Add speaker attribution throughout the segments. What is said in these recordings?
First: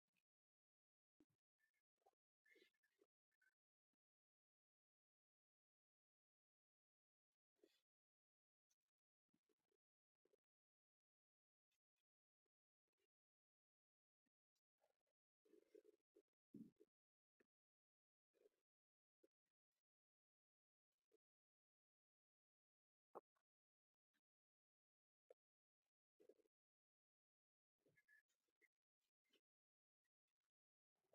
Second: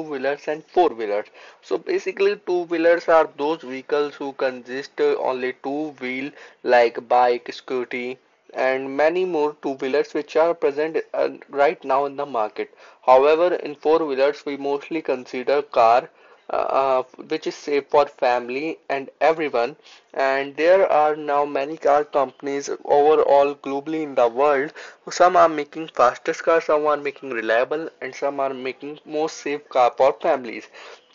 Speaker 1: two-wheelers and four-wheelers. So, basically, two-wheelers are those vehicles who consist only two wheel, like bike, scooty, and many more two-wheelers which are present right now in the market. However, in four-wheelers, we mostly consider car, uh, which is safe for family and everyone. And there are now many car companies overall globally in the world. Some are making fastest cars, some are making reliable, and some are making most safe car for families.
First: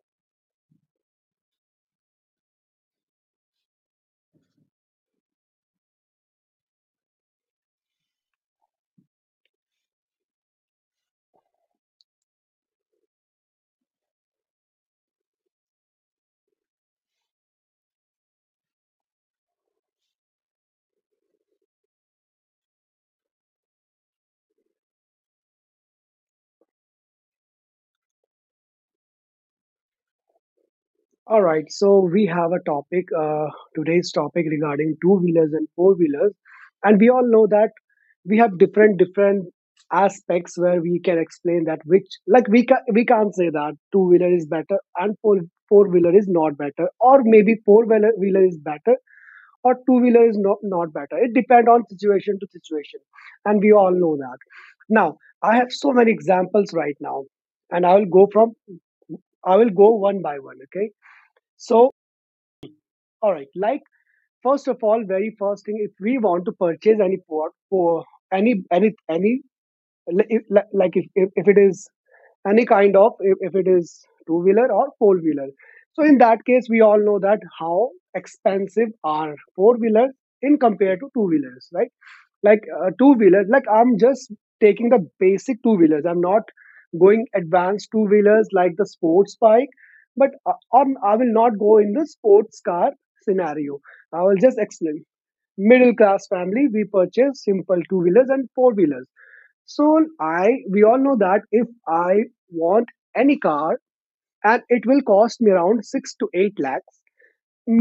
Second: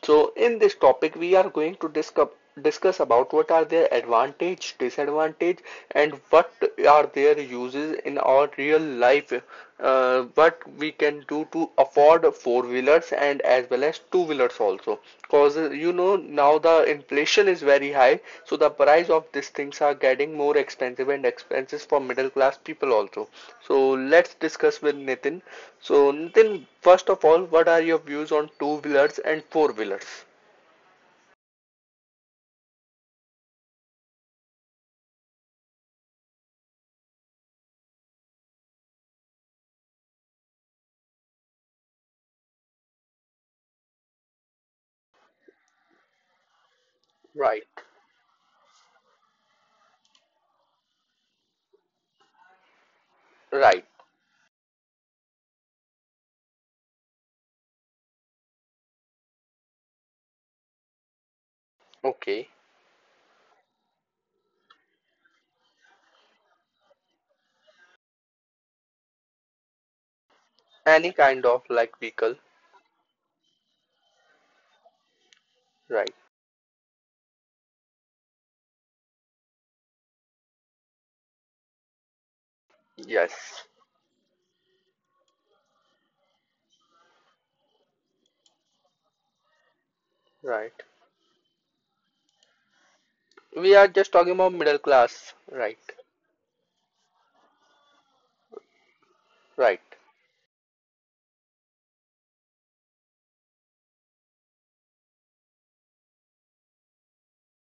Speaker 1: So in this topic, we are going to discuss about what are their advantage, disadvantage, and what are their uses in our real life. What we can do to afford four wheelers and as well as two wheelers also. Cause you know, now the inflation is very high, so the price of these things are getting more expensive and expenses for middle class people also. So let's discuss with Nitin. So Nitin, first of all, what are your views on two wheelers and four wheelers?
Speaker 2: All right, so we have a topic, today's topic regarding two wheelers and four wheelers. And we all know that we have different aspects where we can explain that which, like, we can't say that two wheeler is better and four wheeler is not better, or maybe
Speaker 1: Right,
Speaker 2: four wheeler is better or two wheeler is not better. It depends on situation to situation. And we
Speaker 1: right,
Speaker 2: all know that. Now, I have so many examples right now, and I will go one by one, okay? So
Speaker 1: okay.
Speaker 2: all right. Like first of all, very first thing, if we want to purchase any port for any li- if- li- like if,
Speaker 1: Any
Speaker 2: if, if
Speaker 1: kind
Speaker 2: it
Speaker 1: of
Speaker 2: is
Speaker 1: like vehicle,
Speaker 2: any kind of, if it is two wheeler or four wheeler, so in
Speaker 1: right?
Speaker 2: that case we all know that how expensive are four wheelers in compared to two wheelers, right? Like two wheelers, like
Speaker 1: Yes,
Speaker 2: I'm just taking the basic two wheelers, I'm not going advanced two wheelers like the sports bike, but
Speaker 1: right.
Speaker 2: I will not go in the sports car
Speaker 1: We
Speaker 2: scenario.
Speaker 1: are just
Speaker 2: I will
Speaker 1: talking about
Speaker 2: just
Speaker 1: middle
Speaker 2: explain,
Speaker 1: class, right?
Speaker 2: middle class family, we purchase simple two wheelers and four wheelers.
Speaker 1: Right,
Speaker 2: So I we all know that if I want any car, and it will cost me around 6 to 8 lakhs,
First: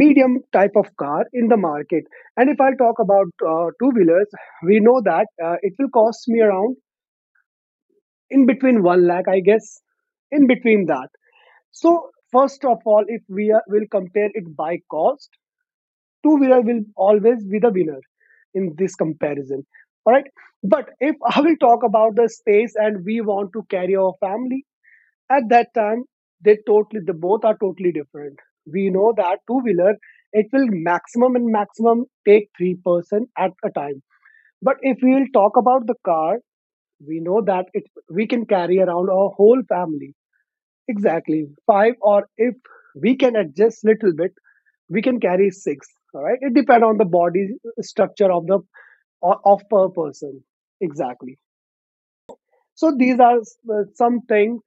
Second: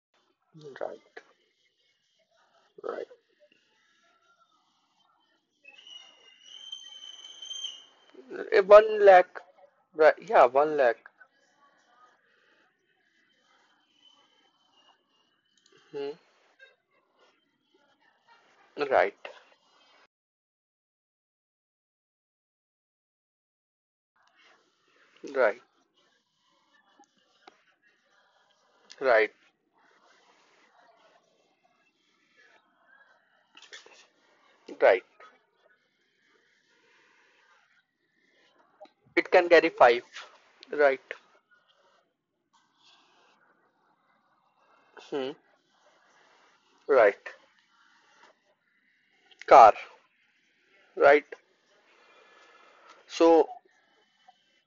Speaker 2: medium type of
Speaker 1: right,
Speaker 2: car in the market. And if I talk
Speaker 1: right.
Speaker 2: about two wheelers, we know that it will cost me around in
Speaker 1: Eh,
Speaker 2: between
Speaker 1: one
Speaker 2: 1 lakh, I
Speaker 1: lakh,
Speaker 2: guess,
Speaker 1: right? Yeah,
Speaker 2: in
Speaker 1: one
Speaker 2: between
Speaker 1: lakh.
Speaker 2: that. So first of all, if we will compare it by cost,
Speaker 1: Hmm.
Speaker 2: two wheeler will always be the winner in this
Speaker 1: Right,
Speaker 2: comparison. All right, but if I will talk about the space and we want to carry our family, at
Speaker 1: right,
Speaker 2: that time the both are totally different. We know
Speaker 1: right,
Speaker 2: that two wheeler, it will maximum and maximum take three person at a time. But if
Speaker 1: right.
Speaker 2: we will talk about the car, we know that it we can carry around our
Speaker 1: It can
Speaker 2: whole
Speaker 1: carry five,
Speaker 2: family.
Speaker 1: right?
Speaker 2: Exactly. Five or, if we can adjust little bit, we can
Speaker 1: Hmm.
Speaker 2: carry six. All right, it depends on the
Speaker 1: Right.
Speaker 2: body structure of
Speaker 1: Car,
Speaker 2: per person.
Speaker 1: right?
Speaker 2: Exactly. So these are
Speaker 1: So,
Speaker 2: some things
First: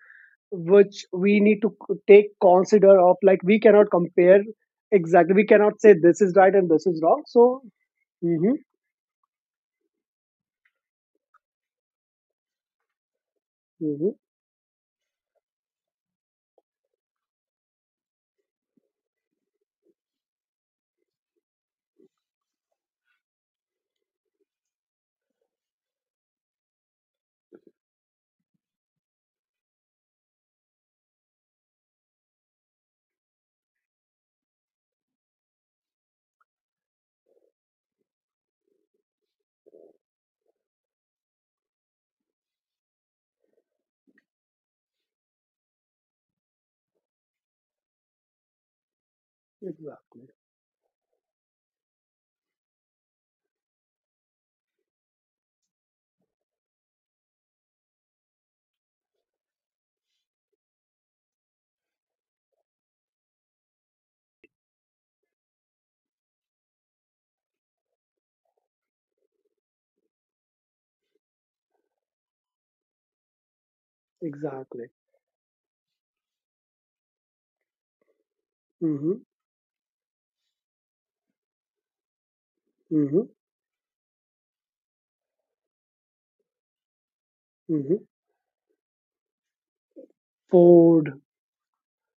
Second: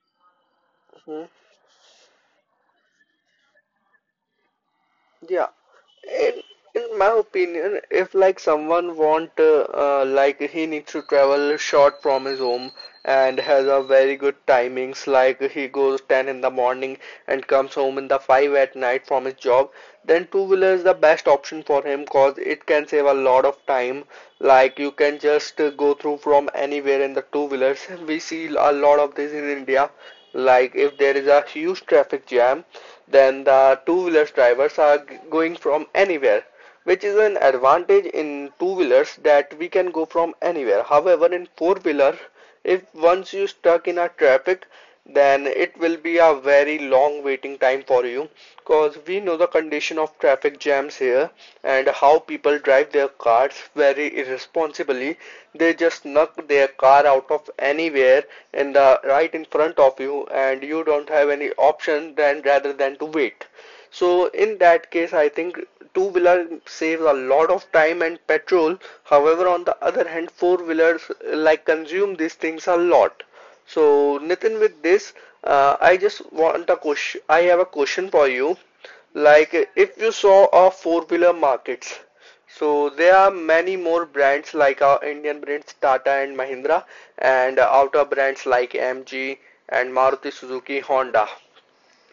Speaker 2: which
Speaker 1: hmm,
Speaker 2: we need to take consider of. Like, we cannot compare. Exactly, we
Speaker 1: yeah,
Speaker 2: cannot say this is
Speaker 1: in
Speaker 2: right and this is
Speaker 1: my
Speaker 2: wrong. So.
Speaker 1: opinion, if like
Speaker 2: Mm-hmm.
Speaker 1: someone want like he needs to travel short from his home and has a
Speaker 2: Mm-hmm.
Speaker 1: very good timings, like he goes 10 in the morning and comes home in the 5 at night from his job, then two-wheeler is the best option for him cause it can save a lot of time. Like you can just go through from anywhere in the two-wheelers. We see a lot of this in India, like if there is a huge traffic jam, then the two-wheelers drivers are going from anywhere, which is an advantage in two-wheelers that we can go from anywhere. However, in four-wheeler, if once you stuck in a traffic, then it will be a very long waiting time for you because we know the condition of
Speaker 2: Exactly.
Speaker 1: traffic jams here and how people drive their cars very irresponsibly, they just knock their car out of anywhere in the right in front of you and you don't have any option than rather than to wait. So in that case, I think two wheeler saves a lot of time and petrol. However, on the other hand, four wheelers like consume these things a lot. So Nitin, with
Speaker 2: Exactly.
Speaker 1: this, I just want a question. I have a question for you.
Speaker 2: Mm-hmm.
Speaker 1: Like if you saw a four wheeler markets, so there
Speaker 2: Mm-hmm.
Speaker 1: are many more brands like our Indian brands Tata and Mahindra, and
Speaker 2: Mm-hmm.
Speaker 1: outer brands like MG and Maruti Suzuki
Speaker 2: Food.
Speaker 1: Honda.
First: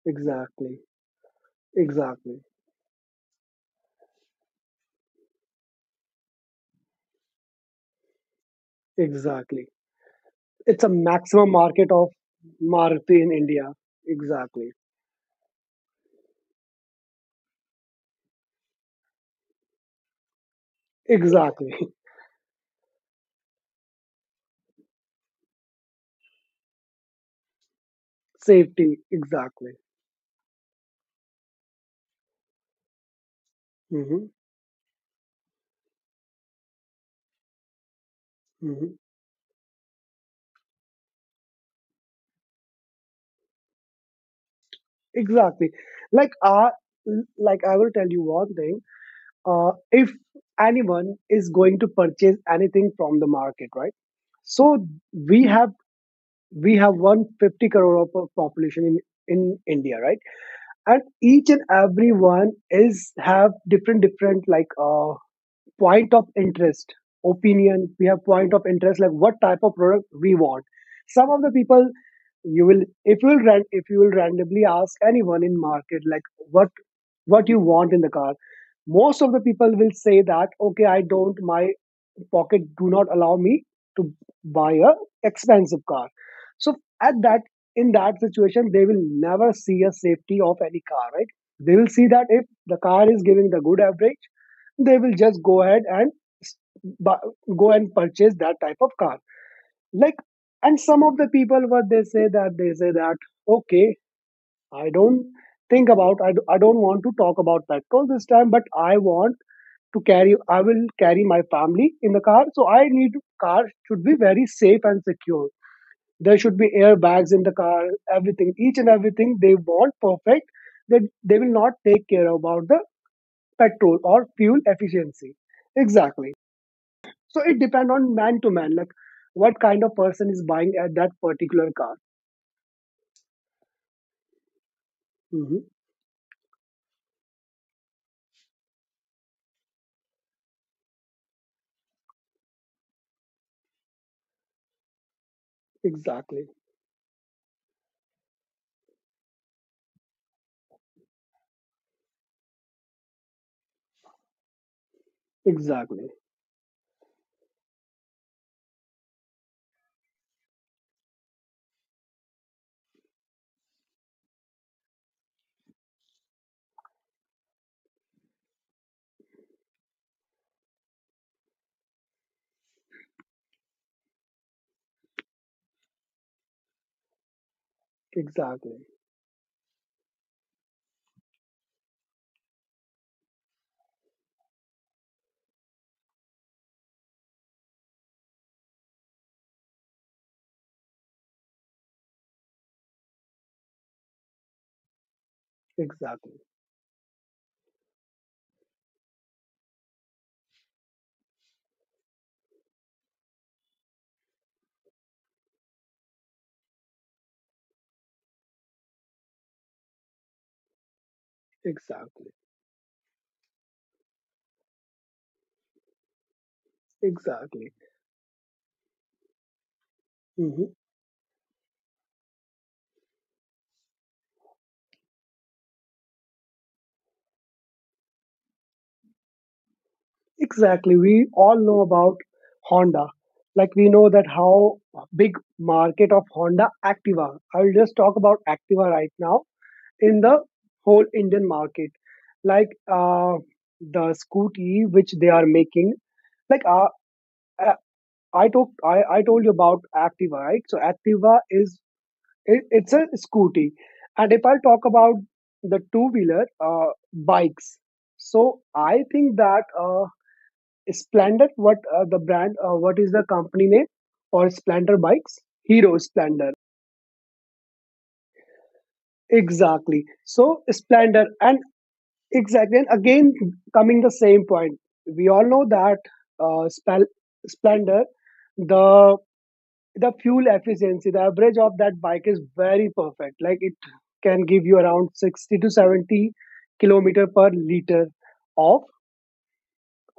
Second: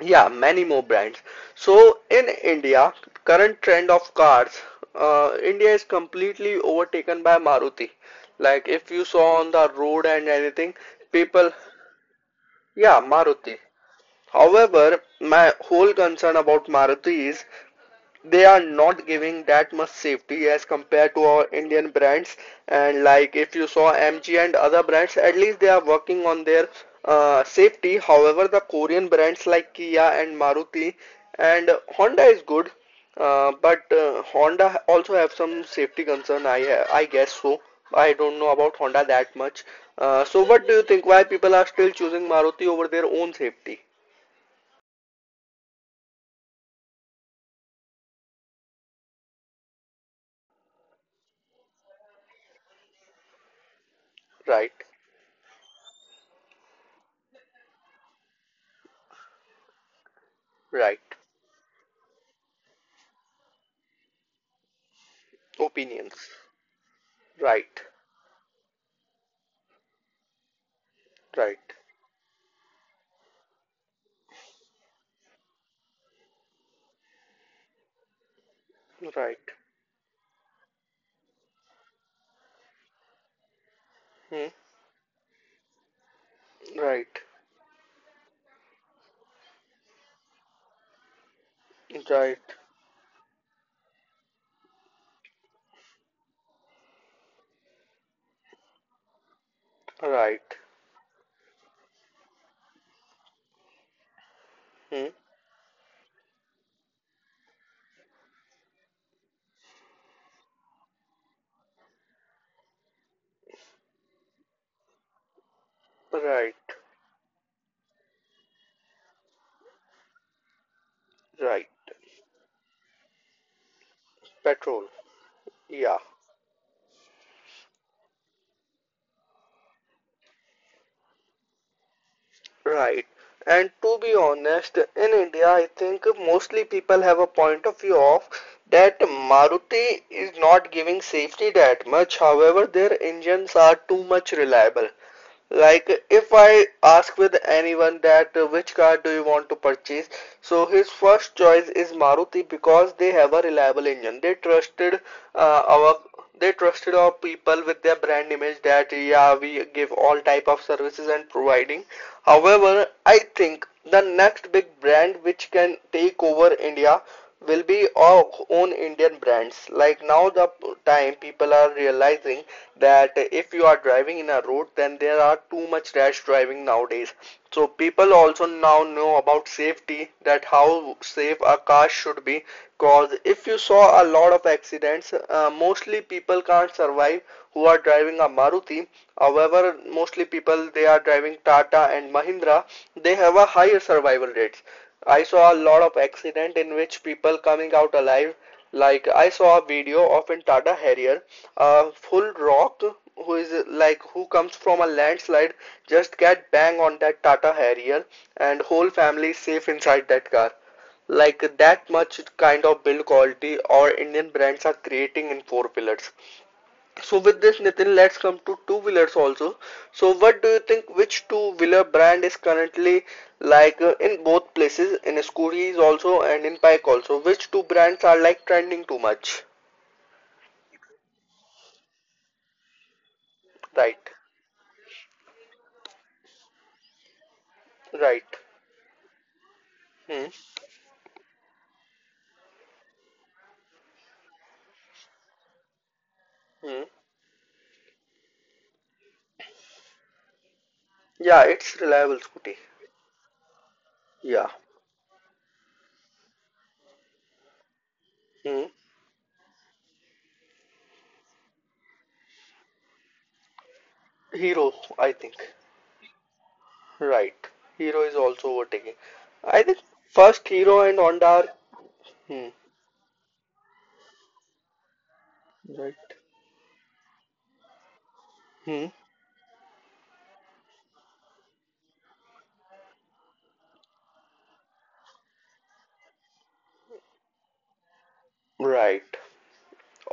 Speaker 1: Yeah, many
Speaker 2: Exactly.
Speaker 1: more brands. So in
Speaker 2: Exactly.
Speaker 1: India, current trend of cars, India is completely overtaken by Maruti. Like if you saw on
Speaker 2: Exactly.
Speaker 1: the road and anything,
Speaker 2: It's a maximum
Speaker 1: people,
Speaker 2: market of
Speaker 1: yeah,
Speaker 2: Maruti in
Speaker 1: Maruti.
Speaker 2: India. Exactly.
Speaker 1: However, my whole concern about Maruti is they are not giving that much safety as compared to our
Speaker 2: Exactly.
Speaker 1: Indian brands. And like if you saw MG and other brands, at least they are working on their safety. However, the
Speaker 2: Safety,
Speaker 1: Korean brands like
Speaker 2: exactly.
Speaker 1: Kia and Maruti and Honda is good, but
Speaker 2: Hmm.
Speaker 1: Honda also have some safety concern. I guess so. I don't know about
Speaker 2: Hmm.
Speaker 1: Honda that much. So what do you think? Why people are still choosing Maruti over their own safety?
Speaker 2: Exactly. Like uh, like I will tell you one thing. If anyone is going to purchase anything from the market, right?
Speaker 1: Right,
Speaker 2: So we have we have 150 crore of a population in India, right?
Speaker 1: right.
Speaker 2: And each and every one is have different like point of
Speaker 1: Opinions.
Speaker 2: interest,
Speaker 1: Right,
Speaker 2: opinion, we have point of interest, like what type of product we want. Some of the
Speaker 1: right.
Speaker 2: people, you will if you will if you will randomly ask anyone in market, like what you want in the car. Most of the
Speaker 1: Right.
Speaker 2: people will say that, okay, I don't my pocket do not allow me to
Speaker 1: Hmm.
Speaker 2: buy a expensive car. So
Speaker 1: Right.
Speaker 2: at that in that situation, they will never see a safety of any car, right? They will see that
Speaker 1: Right.
Speaker 2: if the car is giving the good average, they will just go ahead and s- go and purchase that type of car. Like,
Speaker 1: Right.
Speaker 2: and some of the people, what they say that okay, I
Speaker 1: Hmm.
Speaker 2: don't think about I don't want to talk about petrol this time, but I will carry my family in the car, so I need, car should be very safe and secure. There should
Speaker 1: Right.
Speaker 2: be airbags in the car, everything, each and everything they want perfect. That they will
Speaker 1: Right.
Speaker 2: not take care about the petrol or fuel
Speaker 1: Petrol.
Speaker 2: efficiency.
Speaker 1: Yeah.
Speaker 2: Exactly. So it depends on man to man, like what kind of person is buying at that particular car.
Speaker 1: Right. And to be honest, in India,
Speaker 2: Hmm.
Speaker 1: I think mostly people have a point of view of that Maruti is not giving safety that much. However, their engines are too much reliable. Like if
Speaker 2: Exactly.
Speaker 1: I ask with anyone that which car do you want to purchase, so his first choice is Maruti because they have a reliable engine. They trusted uh, our
Speaker 2: Exactly.
Speaker 1: they trusted our people with their brand image that yeah, we give all type of services and providing. However, I think the next big brand which can take over India will be our own Indian brands. Like now, the time people are realizing that if you are driving in a road, then there are too much rash driving nowadays. So people also
Speaker 2: Exactly.
Speaker 1: now know about safety, that how safe a car should be. Cause if you saw a lot of accidents, mostly people can't survive who are driving a Maruti. However, mostly people they are driving Tata and Mahindra, they have a higher survival rates. I saw a lot of
Speaker 2: Exactly.
Speaker 1: accident in which people coming out alive. Like I saw a video of in Tata Harrier, a full rock who is like who comes from a landslide, just get bang on that Tata Harrier, and whole family safe inside that car. Like that much
Speaker 2: Exactly.
Speaker 1: kind of build quality or Indian brands are creating in four pillars. So with this,
Speaker 2: Exactly.
Speaker 1: Nitin, let's come to two-wheelers also. So what do you
Speaker 2: Hmm.
Speaker 1: think, which two-wheeler brand is currently like in both places, in scooters also and in bike also? Which two brands are like trending too much?
Speaker 2: Exactly. We all know about Honda. Like we
Speaker 1: Right,
Speaker 2: know that how big market of Honda Activa. I will just talk
Speaker 1: right.
Speaker 2: about Activa right now in
Speaker 1: Hmm.
Speaker 2: the whole Indian market. Like the Scooty which they are making. Like
Speaker 1: Hmm.
Speaker 2: uh, I talked. I told you about Activa, right? So Activa
Speaker 1: Yeah, it's reliable scooty.
Speaker 2: it's a scooty. And if
Speaker 1: Yeah.
Speaker 2: I talk about the two wheeler bikes, so
Speaker 1: Hmm.
Speaker 2: I think that Splendor, what the brand, what is the company name, or
Speaker 1: Hero,
Speaker 2: Splendor
Speaker 1: I
Speaker 2: bikes,
Speaker 1: think.
Speaker 2: Hero Splendor.
Speaker 1: Right. Hero is also overtaking. I think
Speaker 2: Exactly.
Speaker 1: first
Speaker 2: So
Speaker 1: Hero and
Speaker 2: Splendor,
Speaker 1: Honda are
Speaker 2: and
Speaker 1: hmm.
Speaker 2: exactly, and again coming the same point. We all know that
Speaker 1: Right.
Speaker 2: uh, Spel- Splendor,
Speaker 1: Hmm.
Speaker 2: the the fuel efficiency, the average of that bike is very perfect. Like it can give you around 60 to 70 kilometer per liter of
Speaker 1: Right.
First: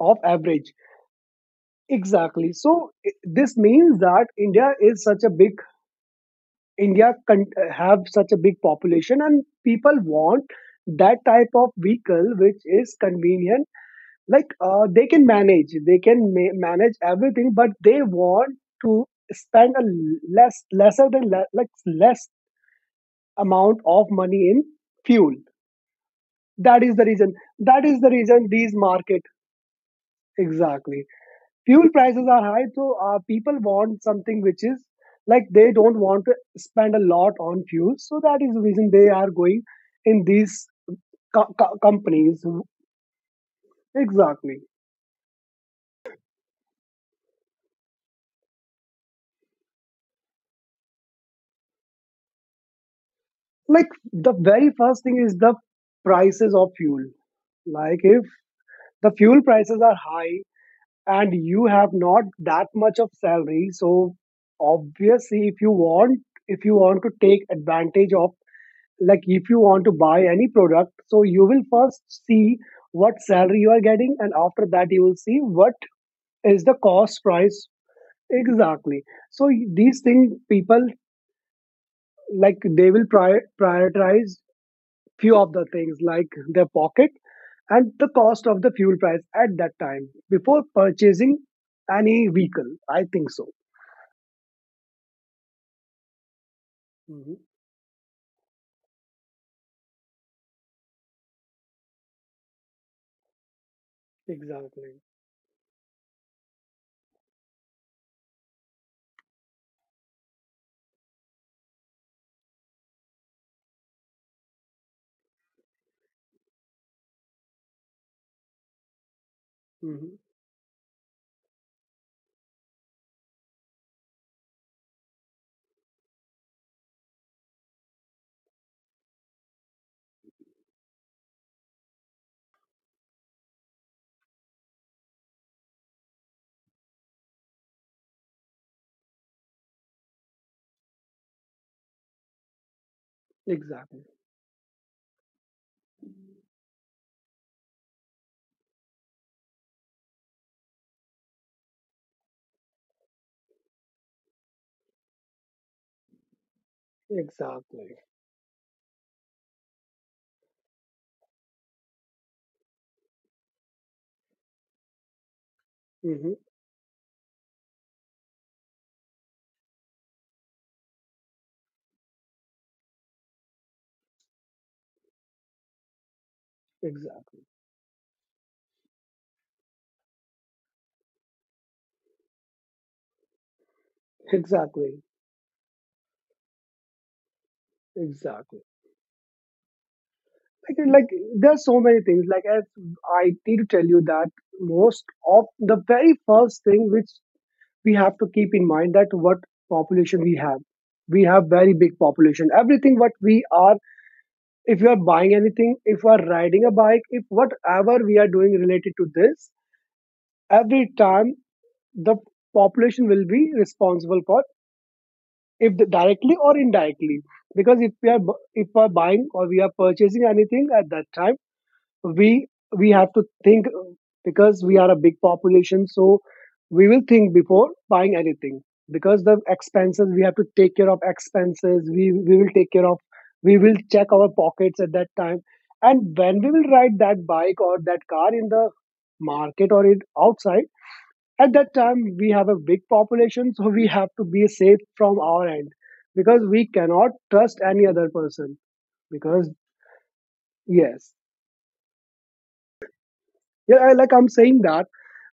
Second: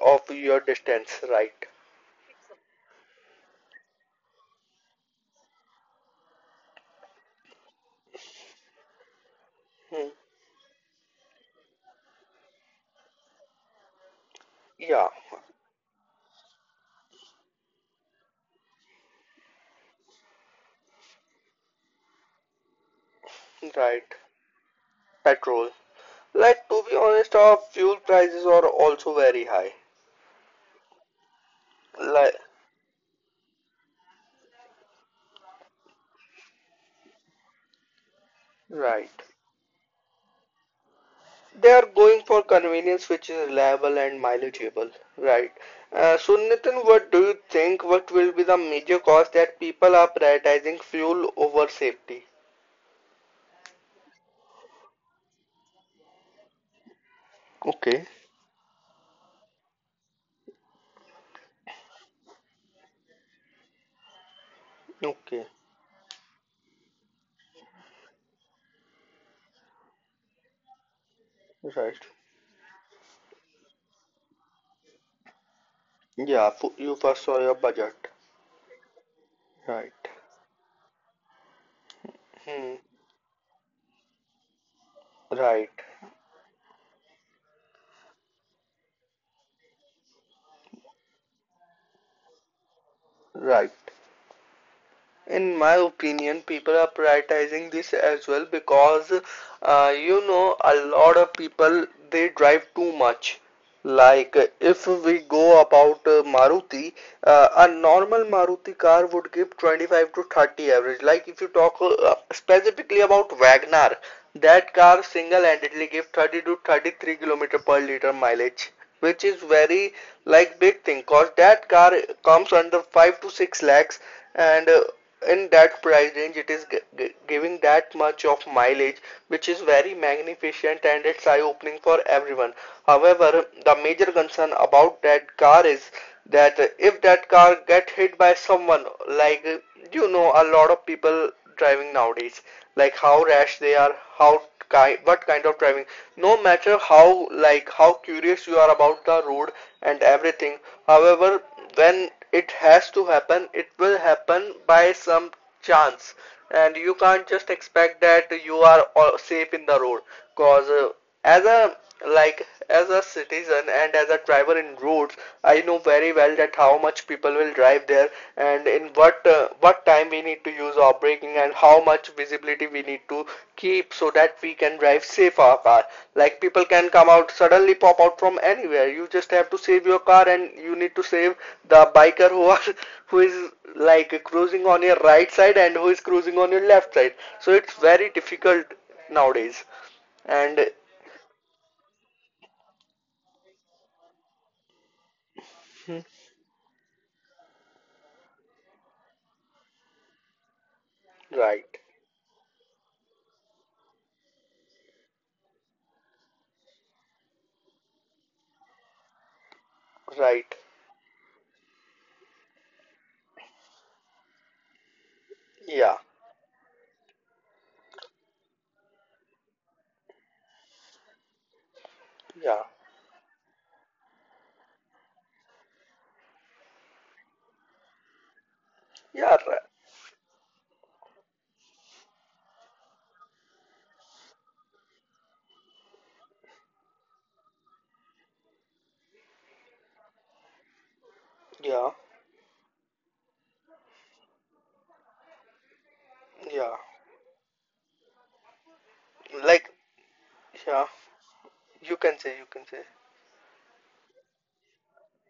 Speaker 2: of
Speaker 1: your
Speaker 2: average.
Speaker 1: distance, right.
Speaker 2: Exactly. So this means that India can have such a big population and people
Speaker 1: Hmm.
Speaker 2: want that type of vehicle which is convenient. Like they
Speaker 1: Yeah,
Speaker 2: can manage, they can ma- manage everything, but they want to spend a l- less lesser than le- like less amount of
Speaker 1: right.
Speaker 2: money in fuel.
Speaker 1: Petrol. Like to
Speaker 2: That is
Speaker 1: be
Speaker 2: the reason.
Speaker 1: honest, our
Speaker 2: That
Speaker 1: fuel
Speaker 2: is the
Speaker 1: prices
Speaker 2: reason
Speaker 1: are
Speaker 2: these
Speaker 1: also
Speaker 2: market.
Speaker 1: very high.
Speaker 2: Exactly. Fuel prices
Speaker 1: Like,
Speaker 2: are high, so people want something which is, like, they don't want to spend a lot on fuel. So that is the reason they
Speaker 1: right.
Speaker 2: are going in these
Speaker 1: They are going for
Speaker 2: companies.
Speaker 1: convenience which is reliable and
Speaker 2: Exactly.
Speaker 1: mileageable. Right. So Nitin, what do you think? What will be the major cause that people are prioritizing fuel over safety?
Speaker 2: Like the very first thing is the prices of fuel. Like
Speaker 1: Okay.
Speaker 2: if the fuel prices are high, and you have not that much of salary, so
Speaker 1: Okay.
Speaker 2: obviously, if you want to take advantage of, like, if you want to buy any product, so you will first
Speaker 1: Right.
Speaker 2: see what salary you are getting, and after that you will see what
Speaker 1: Yeah.
Speaker 2: is the
Speaker 1: fu- You
Speaker 2: cost
Speaker 1: first saw your
Speaker 2: price.
Speaker 1: budget.
Speaker 2: Exactly. So
Speaker 1: Right.
Speaker 2: these things, people, like,
Speaker 1: Hmm.
Speaker 2: they will prioritize few of the
Speaker 1: Right.
Speaker 2: things, like their pocket and the cost of the fuel price at that time before purchasing any vehicle, I think so.
Speaker 1: Right. In my opinion, people are
Speaker 2: Hmm.
Speaker 1: prioritizing this as well because you know, a lot of people they drive too much. Like uh, if
Speaker 2: Exactly.
Speaker 1: we go about uh, Maruti, a normal Maruti car would give 25 to 30 average. Like if you talk specifically about Wagner, that car single-handedly give 30 to 33 kilometer per liter mileage, which is very
Speaker 2: Hmm.
Speaker 1: like big thing. Cause that car comes under 5 to 6 lakhs and in that price range it is giving that much of mileage, which is very magnificent and it's eye opening for everyone. However, the major concern about that car is that if that car get hit by someone, like you know, a lot of people driving nowadays, like how rash they are,
Speaker 2: Exactly.
Speaker 1: how what kind of driving, no matter how like how curious you are about the road and everything. However, when it has to happen, it will happen by some chance, and you can't just
Speaker 2: Exactly.
Speaker 1: expect that you are safe in the road because as a like as a citizen and as a driver in roads, I know very
Speaker 2: Hmm.
Speaker 1: well that how much people will drive there and in what time we need to use our braking and how much visibility we need to keep so that we can drive safe our car. Like people can come out
Speaker 2: Exactly.
Speaker 1: suddenly pop out from anywhere, you just have to save your car and you need to save the biker who are who is like cruising on your
Speaker 2: Exactly.
Speaker 1: right side and who is cruising on your left side. So it's very
Speaker 2: Exactly.
Speaker 1: difficult nowadays. And
Speaker 2: Like, there are so many things. Like, as I need to tell you that most of the very first thing which we have to keep in mind, that what population we have. We have very
Speaker 1: right,
Speaker 2: big population. Everything what we are, if you are buying anything, if you are riding a bike, if whatever we are doing related to this,
Speaker 1: right.
Speaker 2: every time the population will be responsible for, if the,
Speaker 1: Yeah,
Speaker 2: directly or indirectly, because if we are if we are buying or we are purchasing anything at that time, we
Speaker 1: yeah,
Speaker 2: we have to think, because we are a big population, so we will think before buying anything, because the
Speaker 1: yeah, right.
Speaker 2: expenses we have to take care of, expenses we will take care of. We will check our pockets at that time. And when we will ride that bike or that car in the market or it outside, at that
Speaker 1: Yeah,
Speaker 2: time we have a big population, so we have to be safe from our end, because we
Speaker 1: yeah.
Speaker 2: cannot trust any other person. Because
Speaker 1: Like, yeah,
Speaker 2: yes.
Speaker 1: you can say, you can say.
Speaker 2: Yeah, like I'm saying that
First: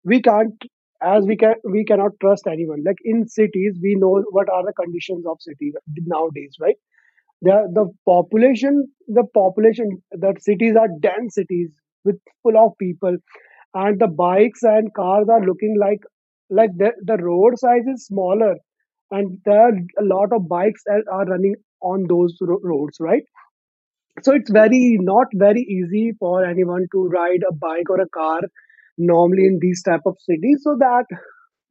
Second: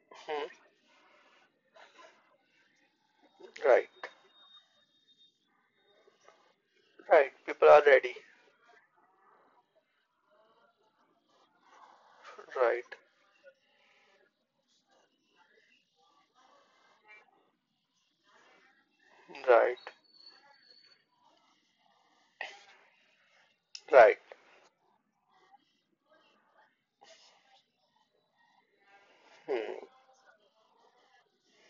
Speaker 2: we
Speaker 1: Hmm.
Speaker 2: can't, as we can we cannot trust anyone, like in cities,
Speaker 1: Right,
Speaker 2: we know what are the conditions of cities nowadays, right?
Speaker 1: right.
Speaker 2: the
Speaker 1: People are
Speaker 2: the
Speaker 1: ready.
Speaker 2: population, that cities are dense cities with full of
Speaker 1: Right,
Speaker 2: people, and the bikes and cars are looking like, the road size is smaller, and there are
Speaker 1: right,
Speaker 2: a lot of bikes that are running on those roads, right?
Speaker 1: right.
Speaker 2: So it's very, not very easy for anyone to ride a bike or a car normally in these
Speaker 1: Hmm.
Speaker 2: type of cities. So that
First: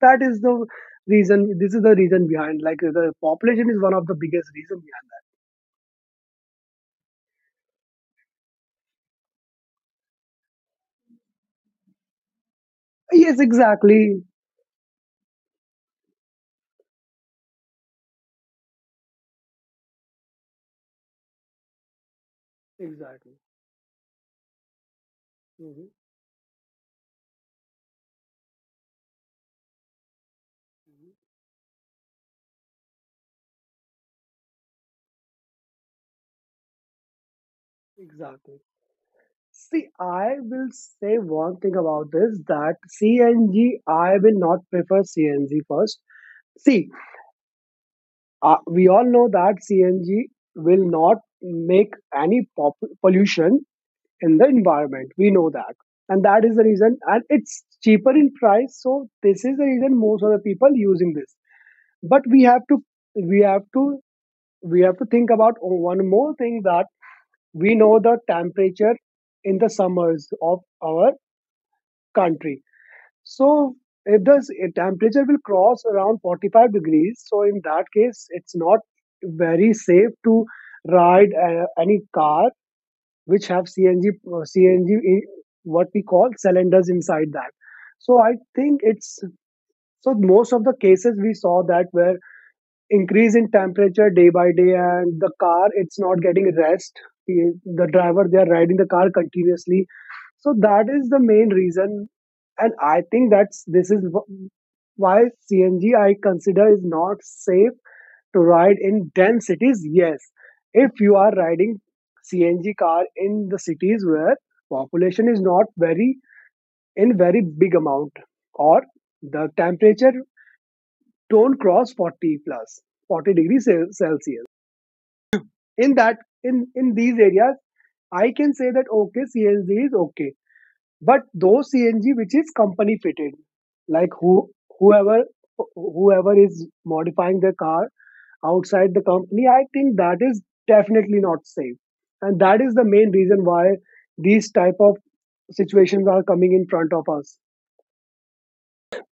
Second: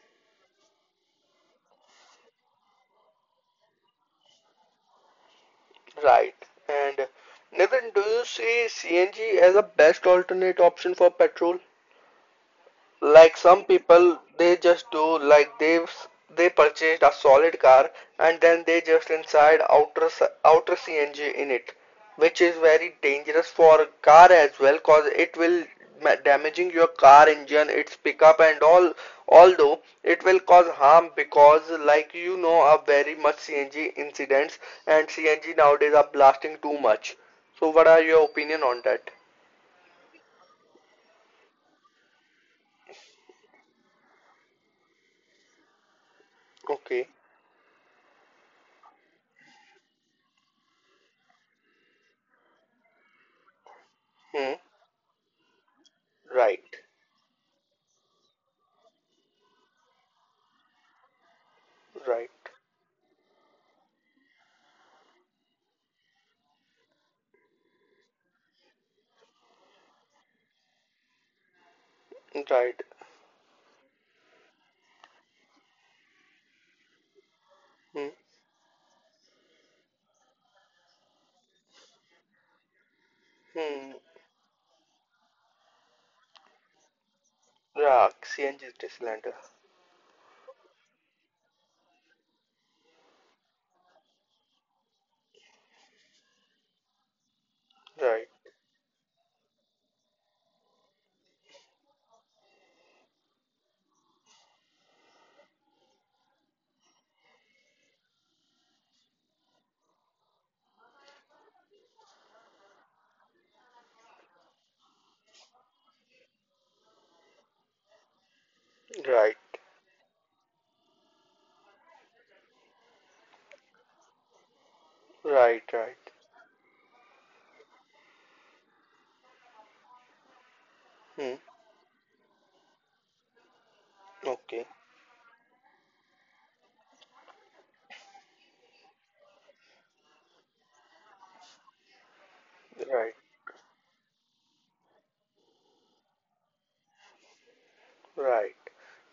Speaker 2: that is the reason this is the reason behind, like the population is one of the biggest reason behind
Speaker 1: Right. And Nathan, do you see CNG as a best alternate option for petrol?
Speaker 2: that.
Speaker 1: Like
Speaker 2: Yes,
Speaker 1: some people,
Speaker 2: exactly.
Speaker 1: they just do like they purchased a solid car and then they just inside outer CNG in it, which is very
Speaker 2: Exactly.
Speaker 1: dangerous for car as well, cause it will
Speaker 2: Mhm.
Speaker 1: damaging your car engine, its pickup and all. Although it will cause
Speaker 2: Mhm.
Speaker 1: harm because, like you know, are very much CNG incidents, and CNG nowadays are blasting too much. So, what are your
Speaker 2: Exactly.
Speaker 1: opinion on that?
Speaker 2: See, I will say one thing about this, that CNG, I will not prefer CNG first. See,
Speaker 1: Okay.
Speaker 2: we all know that CNG will not make any pollution in the
Speaker 1: Hmm.
Speaker 2: environment, we know that, and that is the
Speaker 1: Right.
Speaker 2: reason, and it's cheaper in price, so this is the reason most of the people using this. But
Speaker 1: Right.
Speaker 2: we have to we have to think about one more thing, that we know the temperature in the summers of our country.
Speaker 1: Right.
Speaker 2: So if the s- if temperature will cross around 45 degrees, so in that
Speaker 1: Hmm.
Speaker 2: case it's not very safe to ride any car which have
Speaker 1: Hmm.
Speaker 2: CNG, uh, cng what we call cylinders inside that.
Speaker 1: Yeah,
Speaker 2: So I
Speaker 1: CNG
Speaker 2: think
Speaker 1: is
Speaker 2: it's
Speaker 1: cylinder.
Speaker 2: so most of the cases we saw, that where increase in temperature day by day, and the car it's not getting rest, the the driver,
Speaker 1: Right.
Speaker 2: they are riding the car continuously. So that is the main reason. And I think that's this is why CNG I consider is not safe to ride in dense cities, yes. If you are riding CNG car in the cities where population is not very, in very big amount, or
Speaker 1: Right.
Speaker 2: the temperature don't cross 40 plus 40 degrees Celsius,
Speaker 1: Right.
Speaker 2: in
Speaker 1: Right.
Speaker 2: that, in these areas, I can say that, okay, CNG is okay. But
Speaker 1: Hmm.
Speaker 2: those CNG which is company fitted, like
Speaker 1: Okay.
Speaker 2: whoever whoever is modifying the car outside the company, I think that is definitely not safe. And that is the main
Speaker 1: Right.
Speaker 2: reason why these type of situations are coming in front of us.
Speaker 1: Right.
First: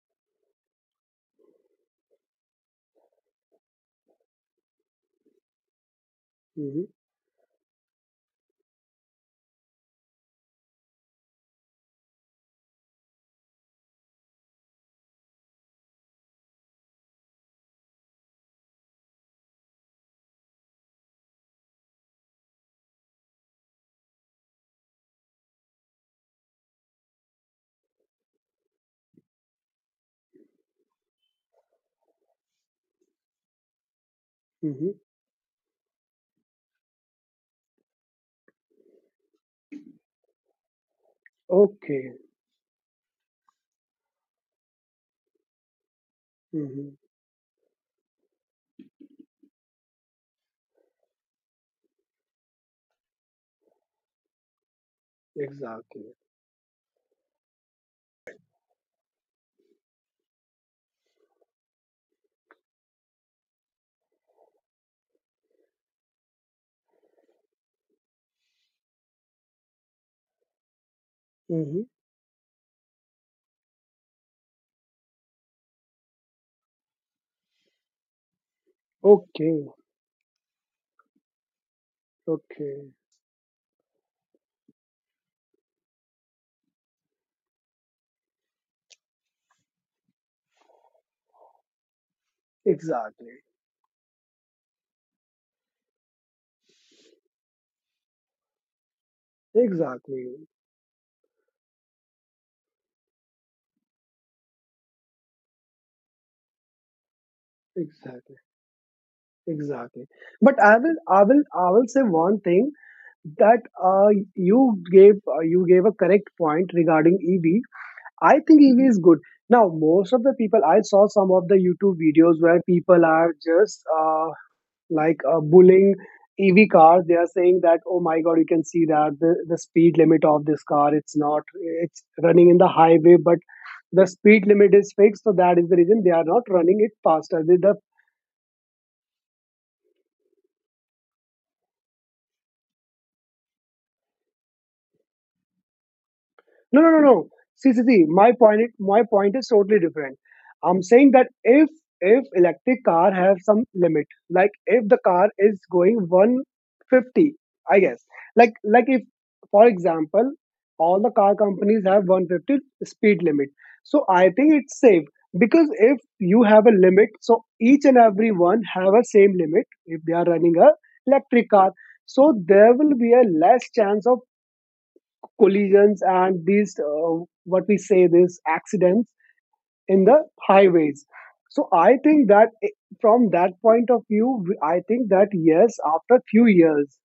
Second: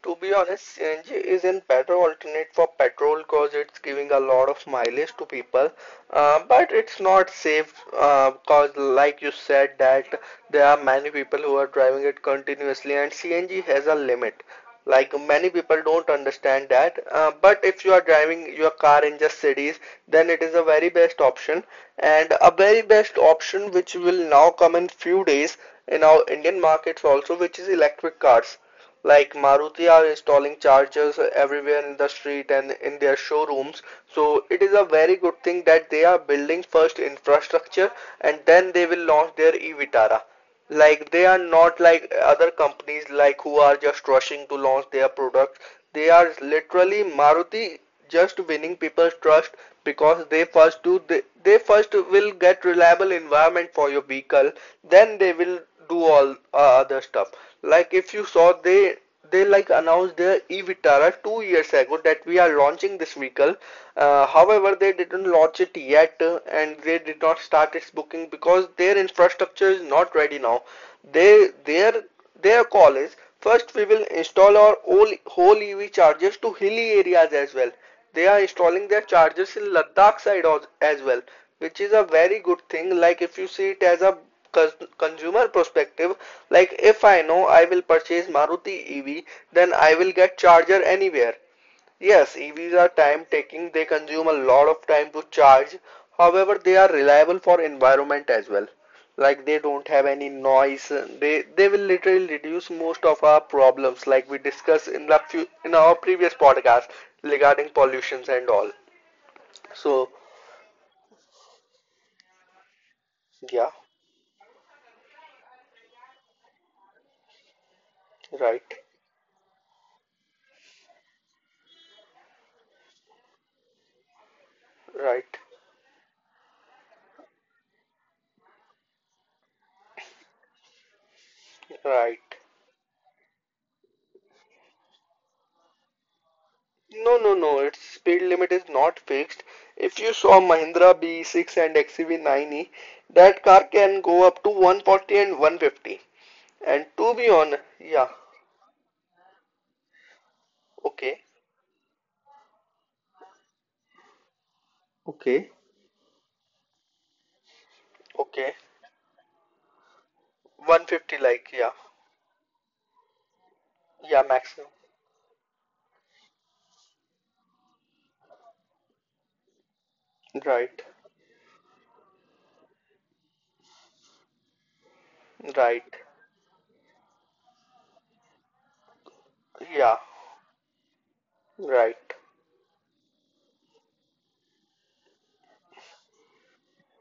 Speaker 1: To be honest, CNG is in better alternate for petrol because it's giving a lot of mileage to people, but
Speaker 2: Hmm.
Speaker 1: it's not safe because, like you said, that there are many people who are driving it continuously, and CNG has a limit. Like many people don't understand that, but if you are driving your car in just cities, then it is a very best option, and a very best option which will now come in few days in our Indian markets also, which is electric cars, like Maruti are installing chargers everywhere in the street and in their showrooms. So it is a
Speaker 2: Hmm.
Speaker 1: very good thing that they are building first infrastructure and then they will launch their e-Vitara. Like they are not
Speaker 2: Okay.
Speaker 1: like other companies like who are just rushing to launch their products. They are
Speaker 2: Hmm.
Speaker 1: literally Maruti, just winning people's trust, because they first will get reliable environment for your vehicle, then they will do
Speaker 2: Exactly.
Speaker 1: all other stuff. Like if you saw they like announced their e-Vitara 2 years ago that we are launching this vehicle. However, they didn't launch it yet, and they did not start its booking because their infrastructure is not ready now. They,
Speaker 2: Hmm.
Speaker 1: their, their call is first we will install our whole EV chargers to hilly areas as well. They are installing their chargers in
Speaker 2: Okay.
Speaker 1: Ladakh side as well, which is a very good
Speaker 2: Okay.
Speaker 1: thing. Like if you see it as a consumer perspective, like if I know I will purchase Maruti EV, then I will get charger anywhere. Yes, EVs are time
Speaker 2: Exactly.
Speaker 1: taking. They consume a lot of time to charge. However, they are reliable for environment as well. Like they don't have any
Speaker 2: Exactly.
Speaker 1: noise. They will literally reduce most of our problems, like we discussed in our previous podcast regarding pollutions
Speaker 2: Exactly.
Speaker 1: and all.
Speaker 2: Exactly.
Speaker 1: So
Speaker 2: But I will say one thing that
Speaker 1: yeah.
Speaker 2: you gave a correct point regarding EV. I think
Speaker 1: Right.
Speaker 2: EV is good. Now, most of the people, I saw some of the YouTube videos where people are just like,
Speaker 1: Right.
Speaker 2: bullying EV cars. They are saying that, oh my God, you can see that the speed limit of this car, it's not, it's
Speaker 1: Right.
Speaker 2: running in the highway, but the speed limit is fixed. So that is the reason they are not running it
Speaker 1: No, no,
Speaker 2: faster.
Speaker 1: no.
Speaker 2: The
Speaker 1: Its speed limit is not fixed. If you saw Mahindra B6 and XUV9e, that car can go up to 140 and 150.
Speaker 2: No, no,
Speaker 1: And
Speaker 2: no,
Speaker 1: to
Speaker 2: no.
Speaker 1: be honest,
Speaker 2: See, see, see.
Speaker 1: yeah.
Speaker 2: My point, my point is totally different. I'm saying
Speaker 1: Okay.
Speaker 2: that if electric car have some limit, like if the car
Speaker 1: Okay.
Speaker 2: is going 150, I guess,
Speaker 1: Okay.
Speaker 2: like if, for example, all the
Speaker 1: 150,
Speaker 2: car
Speaker 1: like, yeah.
Speaker 2: companies have 150 speed limit. So
Speaker 1: Yeah,
Speaker 2: I think
Speaker 1: maximum.
Speaker 2: it's safe, because if you have a limit, so each and every one have a same limit if they are running a
Speaker 1: Right.
Speaker 2: electric car. So there will be a less chance of
Speaker 1: Right.
Speaker 2: collisions and these, what we say, these accidents
Speaker 1: Yeah.
Speaker 2: in the highways. So I
Speaker 1: Right.
Speaker 2: think that, from that point of view, I think that, yes, after few years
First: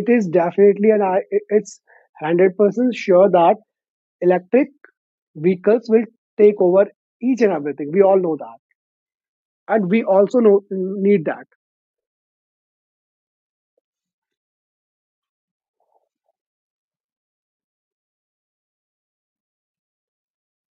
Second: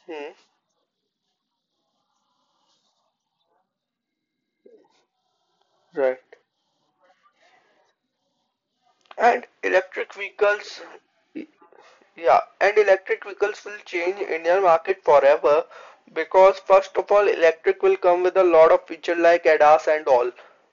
Speaker 2: it is
Speaker 1: Hmm.
Speaker 2: definitely, and I, it's 100% sure that electric vehicles will
Speaker 1: Right.
Speaker 2: take over each and everything, we all know that.
Speaker 1: And
Speaker 2: And we
Speaker 1: electric
Speaker 2: also know
Speaker 1: vehicles,
Speaker 2: need that.
Speaker 1: Yeah, and electric vehicles will change Indian market forever because first of all, electric will come with a lot of feature like ADAS and all,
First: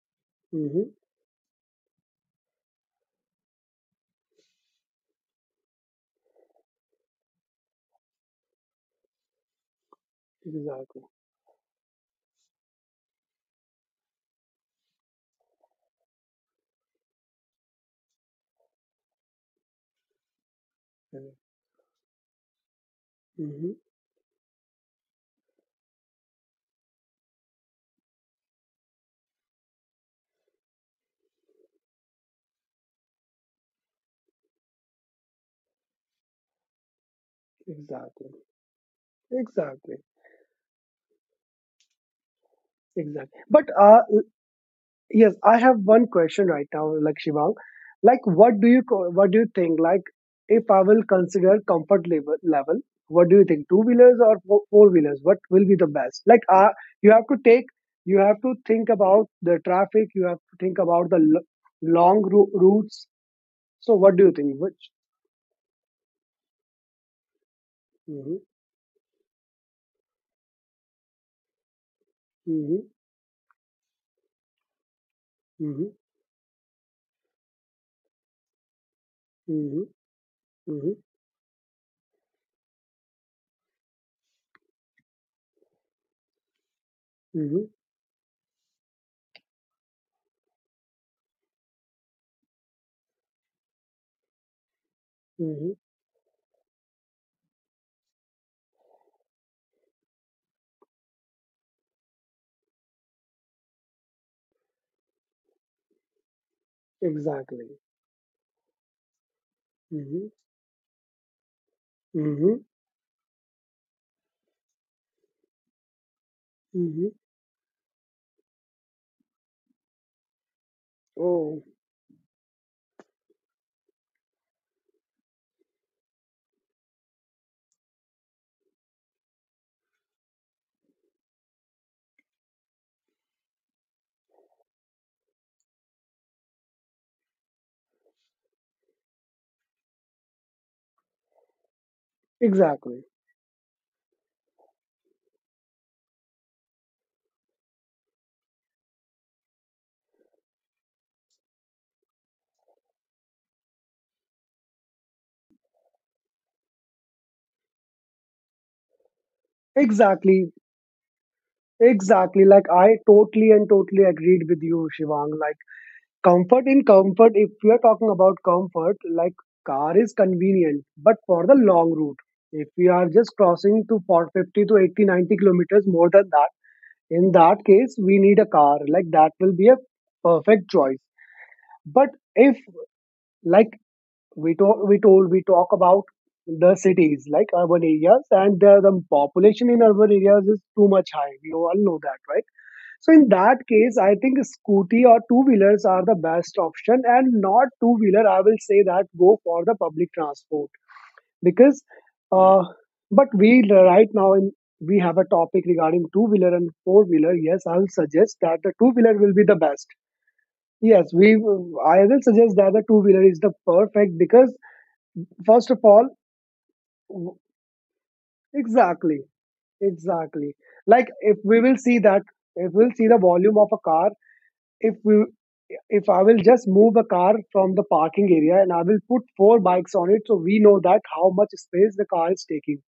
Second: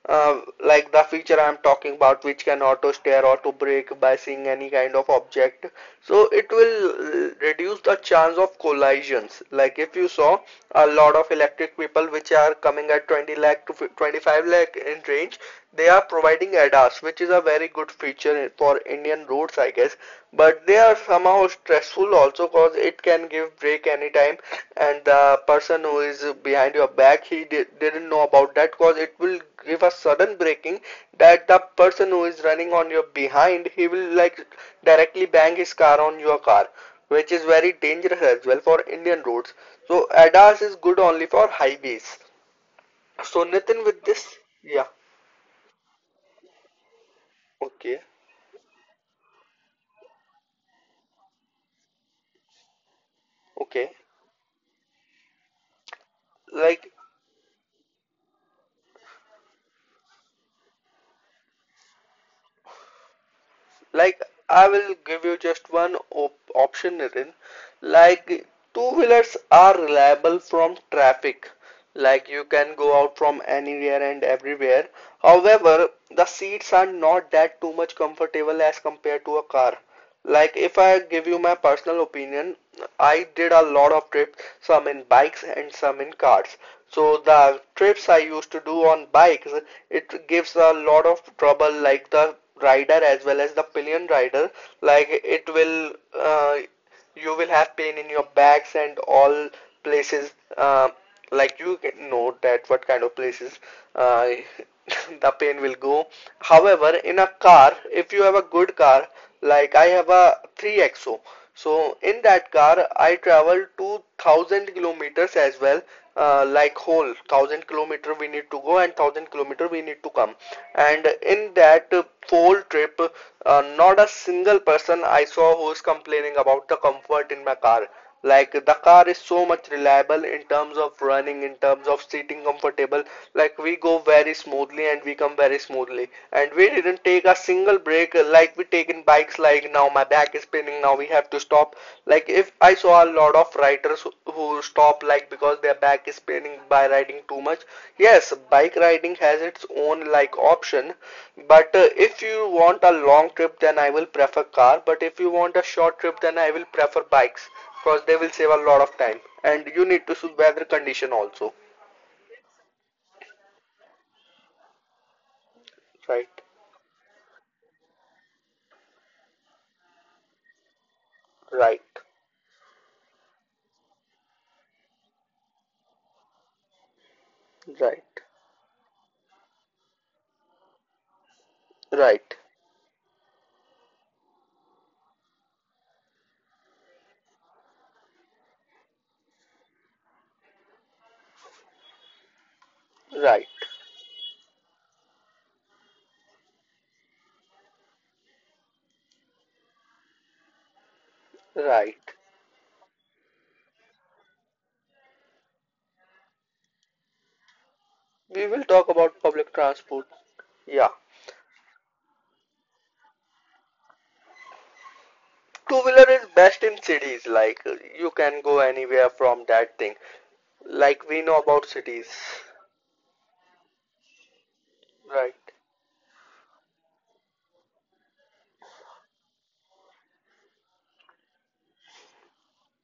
Speaker 1: like
Speaker 2: Hmm.
Speaker 1: the feature I'm talking about, which can auto steer, auto brake by seeing any kind of object. So it will reduce the chance of collisions. Like if you saw a
Speaker 2: Exactly.
Speaker 1: lot of electric people which are coming at 20 lakh to 25 lakh in range, they are providing ADAS, which is a very good feature for Indian roads, I guess. But they are somehow stressful also because it can give
Speaker 2: Hmm.
Speaker 1: brake anytime, and the person who is behind your back didn't know about that because it will give a sudden braking that the person who is running on your behind he will like directly bang his car on your car, which is very dangerous
Speaker 2: Exactly.
Speaker 1: as well for Indian roads.
Speaker 2: Exactly.
Speaker 1: So ADAS is good only for highways.
Speaker 2: Exactly.
Speaker 1: So
Speaker 2: but
Speaker 1: Nitin, with this, yeah.
Speaker 2: Yes, I have one question right now, like, Shivang.
Speaker 1: Okay.
Speaker 2: Like, what do you what do you think? Like, if I will consider comfort level, what do you think? Two
Speaker 1: Okay.
Speaker 2: wheelers or four wheelers? What will be the best? Like,
Speaker 1: like
Speaker 2: you have to take, you have to think about the traffic. You have to think about the long routes. So, what
Speaker 1: Like
Speaker 2: do you think?
Speaker 1: I
Speaker 2: Which?
Speaker 1: will give you just one op option, Nitin.
Speaker 2: Hmm.
Speaker 1: Like two-wheelers are reliable from traffic. Like you can
Speaker 2: Hmm.
Speaker 1: go out from anywhere and everywhere.
Speaker 2: Hmm.
Speaker 1: However, the seats are not that too much comfortable as compared to a car.
Speaker 2: Hmm.
Speaker 1: Like if
Speaker 2: Hmm.
Speaker 1: I give you my personal opinion, I did a lot of trips, some in bikes and some in cars. So the
Speaker 2: Hmm.
Speaker 1: trips I used to do on bikes, it gives a lot of trouble, like the rider as well as the pillion rider. Like
Speaker 2: Hmm.
Speaker 1: you will have pain in your backs and all places. Like you get know that what kind of places, uh, the pain will go. However, in a car,
Speaker 2: Exactly.
Speaker 1: if you have a good car, like I have
Speaker 2: Hmm.
Speaker 1: a 3XO, so in that
Speaker 2: Hmm.
Speaker 1: car I travel 2000 kilometers as well, like whole
Speaker 2: Hmm.
Speaker 1: 1000 kilometer we need to go and 1000 kilometer we need to come. And in
Speaker 2: Oh,
Speaker 1: that whole trip, not a single person I saw who is complaining about the comfort in my car. Like the car is so much reliable in terms of running, in terms of sitting comfortable. Like we go very smoothly and we come very smoothly. And we didn't take a single break, like we take in bikes. Like now my back is spinning. Now we have to stop. Like if I
Speaker 2: exactly.
Speaker 1: saw a lot of riders who stop like because their back is spinning by riding too much. Yes, bike riding has its own like option. But if you want a long trip, then I will prefer car. But if you want a short trip, then I will prefer bikes because they will save a lot of time, and you need to see
Speaker 2: Exactly.
Speaker 1: weather condition also.
Speaker 2: Exactly. Like, I totally and totally agreed with you, Shivang. Like,
Speaker 1: Right.
Speaker 2: comfort, if we are talking about comfort, like, car is convenient, but for the
Speaker 1: Right.
Speaker 2: long route, if we are just crossing to 450 to 80, 90 kilometers more than that, in that case,
Speaker 1: Right.
Speaker 2: we need a car. Like, that will be a perfect choice. But
Speaker 1: Right.
Speaker 2: if, like, we talk about the cities, like, urban areas, and the population in urban areas is too much high, we all know that, right? So in
Speaker 1: Right.
Speaker 2: that case, I think scooty or two wheelers are the best option, and not two wheeler, I will say that go for the public transport, because,
Speaker 1: Right.
Speaker 2: uh, but we right now in, we have a topic regarding two wheeler and four wheeler, yes, I will suggest
Speaker 1: We
Speaker 2: that
Speaker 1: will
Speaker 2: the two
Speaker 1: talk
Speaker 2: wheeler
Speaker 1: about
Speaker 2: will be the
Speaker 1: public
Speaker 2: best.
Speaker 1: transport. Yeah.
Speaker 2: Yes, we. I will suggest that the two wheeler is the perfect because first of
Speaker 1: Two
Speaker 2: all,
Speaker 1: wheeler is best in cities,
Speaker 2: w-
Speaker 1: like you can go anywhere
Speaker 2: exactly,
Speaker 1: from that thing,
Speaker 2: exactly. Like,
Speaker 1: like we
Speaker 2: if
Speaker 1: know
Speaker 2: we
Speaker 1: about
Speaker 2: will see
Speaker 1: cities.
Speaker 2: that, if we'll see the volume of a car, if we,
Speaker 1: Right.
Speaker 2: if I will just move a car from the parking area and I will put four bikes on it, so we know that how much space the car is taking.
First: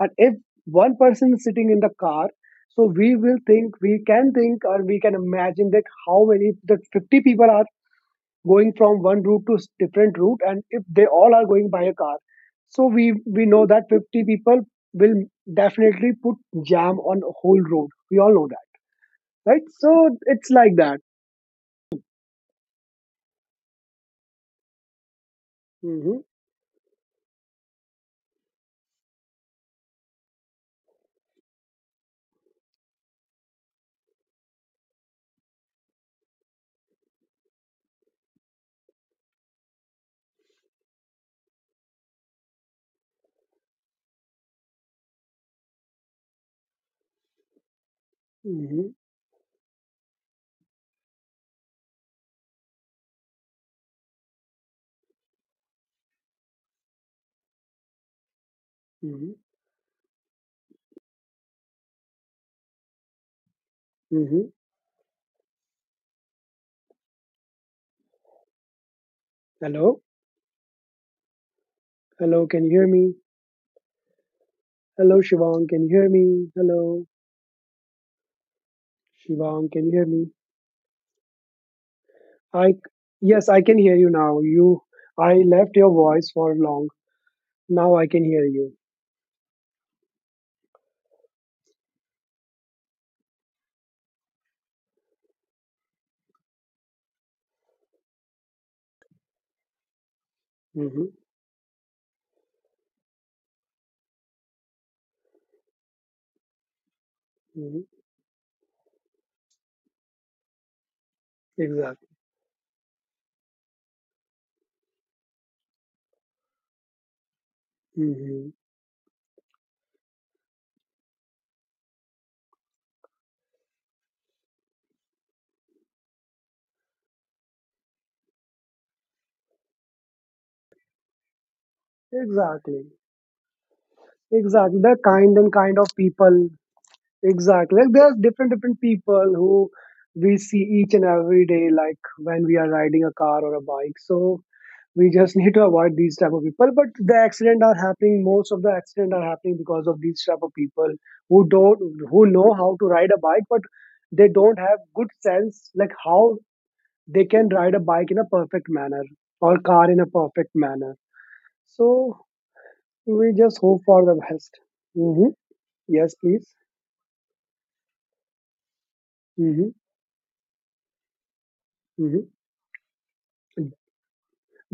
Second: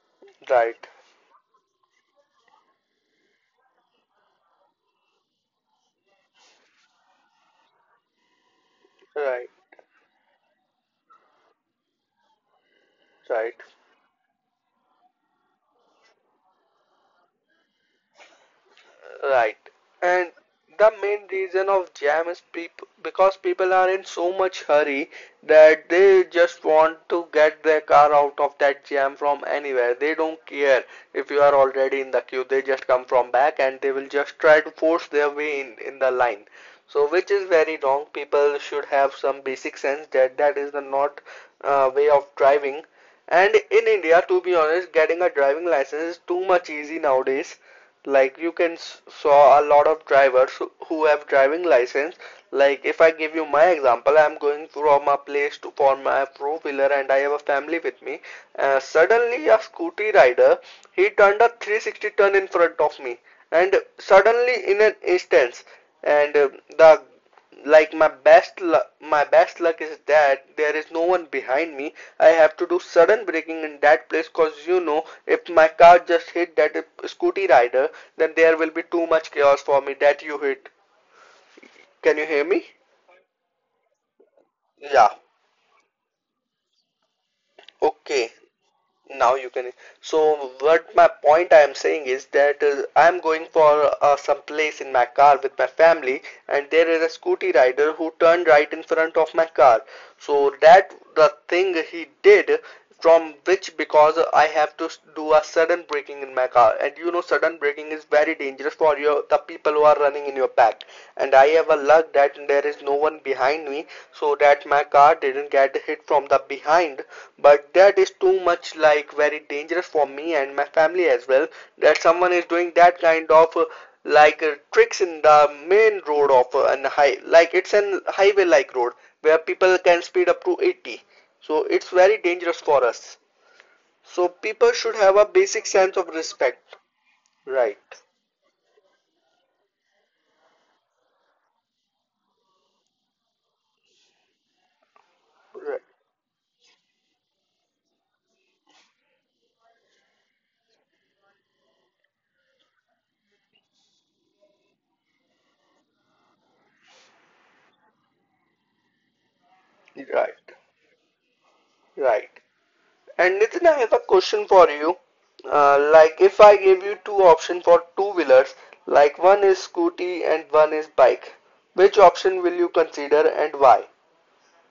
Speaker 2: And if
Speaker 1: Right.
Speaker 2: one person is sitting in the car, so we will think, we can think, or we can imagine that how many that 50 people are going from one route
Speaker 1: Right.
Speaker 2: to different route, and if they all are going by a car, so we
Speaker 1: Right.
Speaker 2: know that 50 people will definitely put jam on a whole road, we all know that,
Speaker 1: Right.
Speaker 2: right? So
Speaker 1: And
Speaker 2: it's like
Speaker 1: the
Speaker 2: that.
Speaker 1: main reason of jam is people because people are in so much hurry that
Speaker 2: Hmm.
Speaker 1: they just want to get their car out of that jam from anywhere. They don't care if you are already in the queue. They just come from back and they will just try to force their way in the line. So which is very wrong. People should have some basic sense that that is the not way of driving. And in India, to be honest, getting a driving license is too much easy nowadays. Like you can
Speaker 2: Hmm.
Speaker 1: saw a lot of drivers who have driving license. Like if I give you my example, I'm going from a place to for my four wheeler, and I have a family with me.
Speaker 2: Hmm.
Speaker 1: Suddenly, a scooty rider, he turned a 360 turn in front of me, and
Speaker 2: Hmm.
Speaker 1: suddenly in an instance, and the like my best lu my best luck is
Speaker 2: hello
Speaker 1: that there is no one behind me. I
Speaker 2: hello
Speaker 1: have
Speaker 2: can
Speaker 1: to
Speaker 2: you
Speaker 1: do
Speaker 2: hear me?
Speaker 1: sudden braking in that place, cause you know
Speaker 2: Hello,
Speaker 1: if my
Speaker 2: Shivang, can you
Speaker 1: car
Speaker 2: hear
Speaker 1: just
Speaker 2: me?
Speaker 1: hit that
Speaker 2: Hello,
Speaker 1: scooty rider, then there will be too much chaos
Speaker 2: Shivang,
Speaker 1: for
Speaker 2: can you
Speaker 1: me
Speaker 2: hear me?
Speaker 1: that you hit. Can you hear me?
Speaker 2: I Yes, I can hear you now. You
Speaker 1: Yeah.
Speaker 2: I left your voice for long. Now I can
Speaker 1: Okay.
Speaker 2: hear you.
Speaker 1: Now you can. So what my point, I am saying is that, I am going for, some place in my car with my family, and there is a scooty rider who turned right in front of my car, so that
Speaker 2: Hmm.
Speaker 1: the thing he did, from which, because I have to do a sudden braking in my car, and you know sudden
Speaker 2: Hmm.
Speaker 1: braking is very dangerous for your the people who are running in your pack. And I have a
Speaker 2: Exactly.
Speaker 1: luck that there is no one behind me, so that my car didn't get hit from the behind. But that is too
Speaker 2: Hmm.
Speaker 1: much like very dangerous for me and my family as well, that someone is doing that kind of like tricks in the main road of an high like it's an highway like road where people can speed up to 80. So it's very dangerous
Speaker 2: Exactly.
Speaker 1: for us. So people
Speaker 2: Exactly, the
Speaker 1: should have a
Speaker 2: kind and
Speaker 1: basic
Speaker 2: kind of
Speaker 1: sense of
Speaker 2: people.
Speaker 1: respect. Right.
Speaker 2: Exactly, like, there's different different people who we see each and every day, like when we are riding a car or a bike. So we just need to
Speaker 1: Right.
Speaker 2: avoid these type of people. But the accident are happening. Most of the accident are happening because of these type of people who don't who know how to ride a bike, but they don't have good sense, like how they can ride a bike in a perfect manner or car in a
Speaker 1: Right.
Speaker 2: perfect manner. So
Speaker 1: Right.
Speaker 2: we
Speaker 1: And
Speaker 2: just
Speaker 1: Nitin,
Speaker 2: hope
Speaker 1: I have
Speaker 2: for
Speaker 1: a
Speaker 2: the
Speaker 1: question
Speaker 2: best.
Speaker 1: for you.
Speaker 2: Hmm. Yes,
Speaker 1: Like if
Speaker 2: please.
Speaker 1: I gave you two options for two wheelers, like one is
Speaker 2: Hmm.
Speaker 1: scooty and one is bike, which
Speaker 2: Hmm.
Speaker 1: option will you consider and why?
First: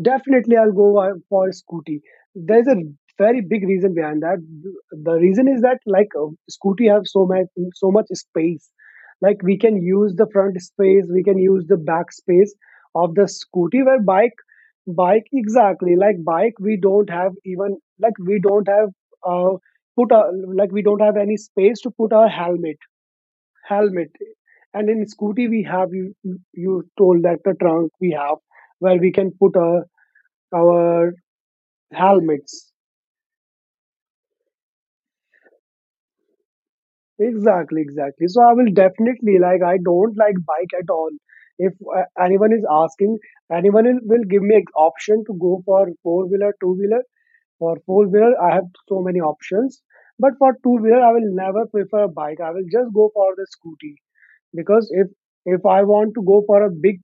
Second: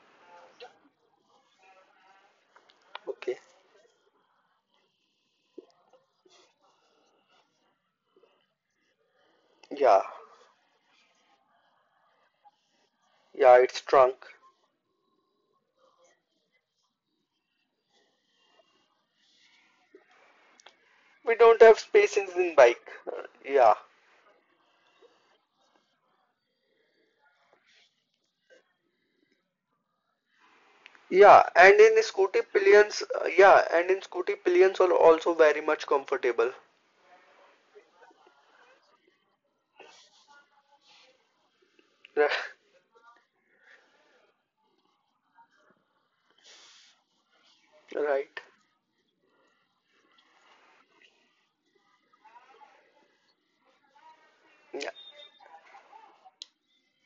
Speaker 2: Definitely, I'll go, for Scooty. There's a
Speaker 1: Okay.
Speaker 2: very big reason behind that. The reason is that, like, Scooty have so much space. Like, we can
Speaker 1: Yeah,
Speaker 2: use the front space, we can use the back space of the
Speaker 1: yeah,
Speaker 2: Scooty.
Speaker 1: it's
Speaker 2: Where
Speaker 1: trunk.
Speaker 2: bike, exactly, like bike, we don't have, even, like, we don't have, uh put a like, we don't have any
Speaker 1: We don't
Speaker 2: space
Speaker 1: have
Speaker 2: to put our
Speaker 1: spaces in
Speaker 2: helmet,
Speaker 1: bike. Yeah,
Speaker 2: helmet and in Scooty we have, you told that the trunk we have where we can put our our
Speaker 1: yeah, and in scooty
Speaker 2: helmets.
Speaker 1: pillions, yeah, and in scooty pillions are also very much comfortable.
Speaker 2: Exactly, exactly. So I will definitely, like, I don't like bike at all. If, anyone is asking, anyone will give me an option to go for four wheeler, two wheeler, for four wheeler
Speaker 1: Right.
Speaker 2: I have so many options. But for two wheeler I will never prefer a bike, I will just go for the scooty,
Speaker 1: Yeah,
Speaker 2: because if I want to go for a big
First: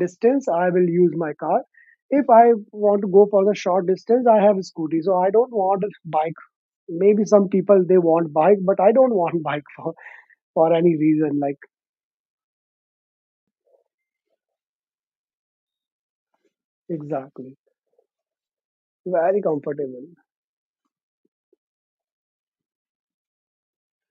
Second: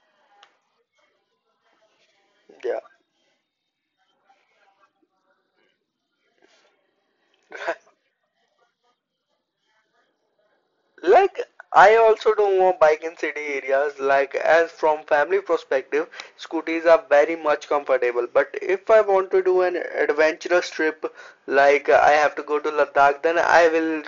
Speaker 2: distance, I will use my car. If I
Speaker 1: yeah.
Speaker 2: want to go for the short distance, I have a scooty, so I don't want a bike. Maybe some people they want bike, but I don't want bike for any reason,
Speaker 1: Like
Speaker 2: like.
Speaker 1: I also don't want bike in city areas. Like as from family perspective, scooters are very
Speaker 2: Exactly.
Speaker 1: much comfortable. But if I want
Speaker 2: Very
Speaker 1: to do an
Speaker 2: comfortable.
Speaker 1: adventurous trip, like, I have to go to Ladakh, then I will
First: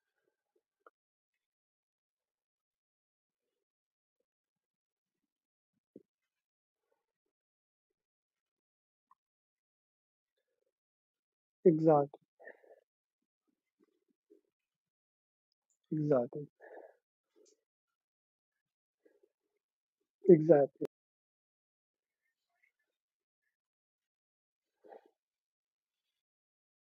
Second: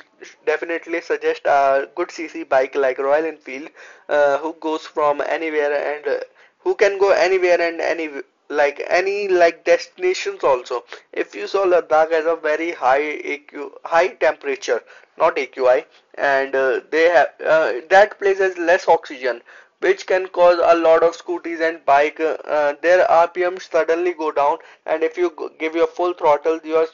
Speaker 1: definitely suggest a good CC bike like Royal Enfield, who goes from anywhere and who can go anywhere and any destinations also. If you saw Ladakh
Speaker 2: Exactly.
Speaker 1: has a very high AQ, high temperature, not AQI,
Speaker 2: Exactly.
Speaker 1: and they have, that place has less oxygen, which can cause a
Speaker 2: Exactly.
Speaker 1: lot of scooters and bike. Their RPM suddenly go down, and if you give your full throttle, your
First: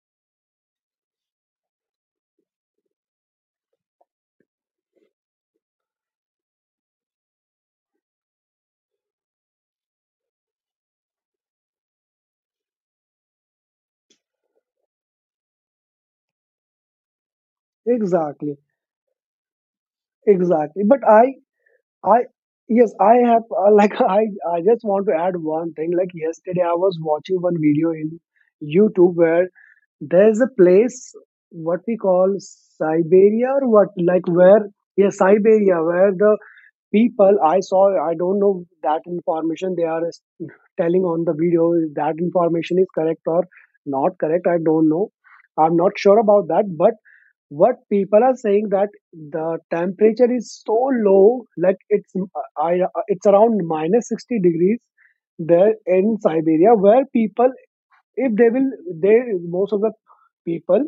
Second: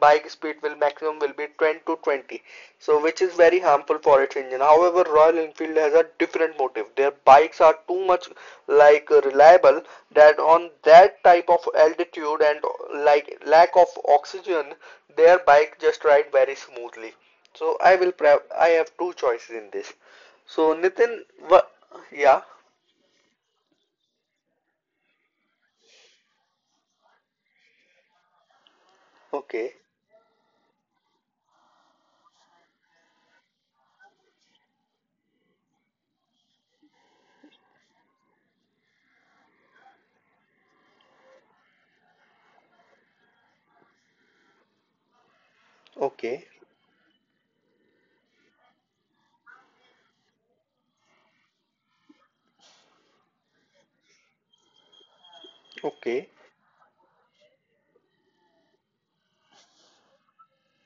Speaker 1: bike speed will maximum will be 10 to 20, so which is very harmful for its engine. However, Royal Enfield has a different motive. Their bikes are too much like, reliable, that on that type of altitude and like lack of oxygen, their bike just ride very smoothly. So i will
Speaker 2: Exactly.
Speaker 1: i have two choices in this. So
Speaker 2: Exactly. But
Speaker 1: Nitin,
Speaker 2: i
Speaker 1: what.
Speaker 2: i
Speaker 1: Yeah.
Speaker 2: Yes, I have, like, I just want to add one thing, like yesterday I was watching one video in YouTube where
Speaker 1: Okay.
Speaker 2: there's a place what we call Siberia, or what, like, where, yeah, Siberia, where the people, I saw, I don't know that information they are telling on the video, if that information is correct or not correct, I don't know, I'm not sure about
Speaker 1: Okay.
Speaker 2: that, but what people are saying that the temperature is so low, like, I it's around minus 60 degrees there in
Speaker 1: Okay.
Speaker 2: Siberia, where people, if they will, they most of the people,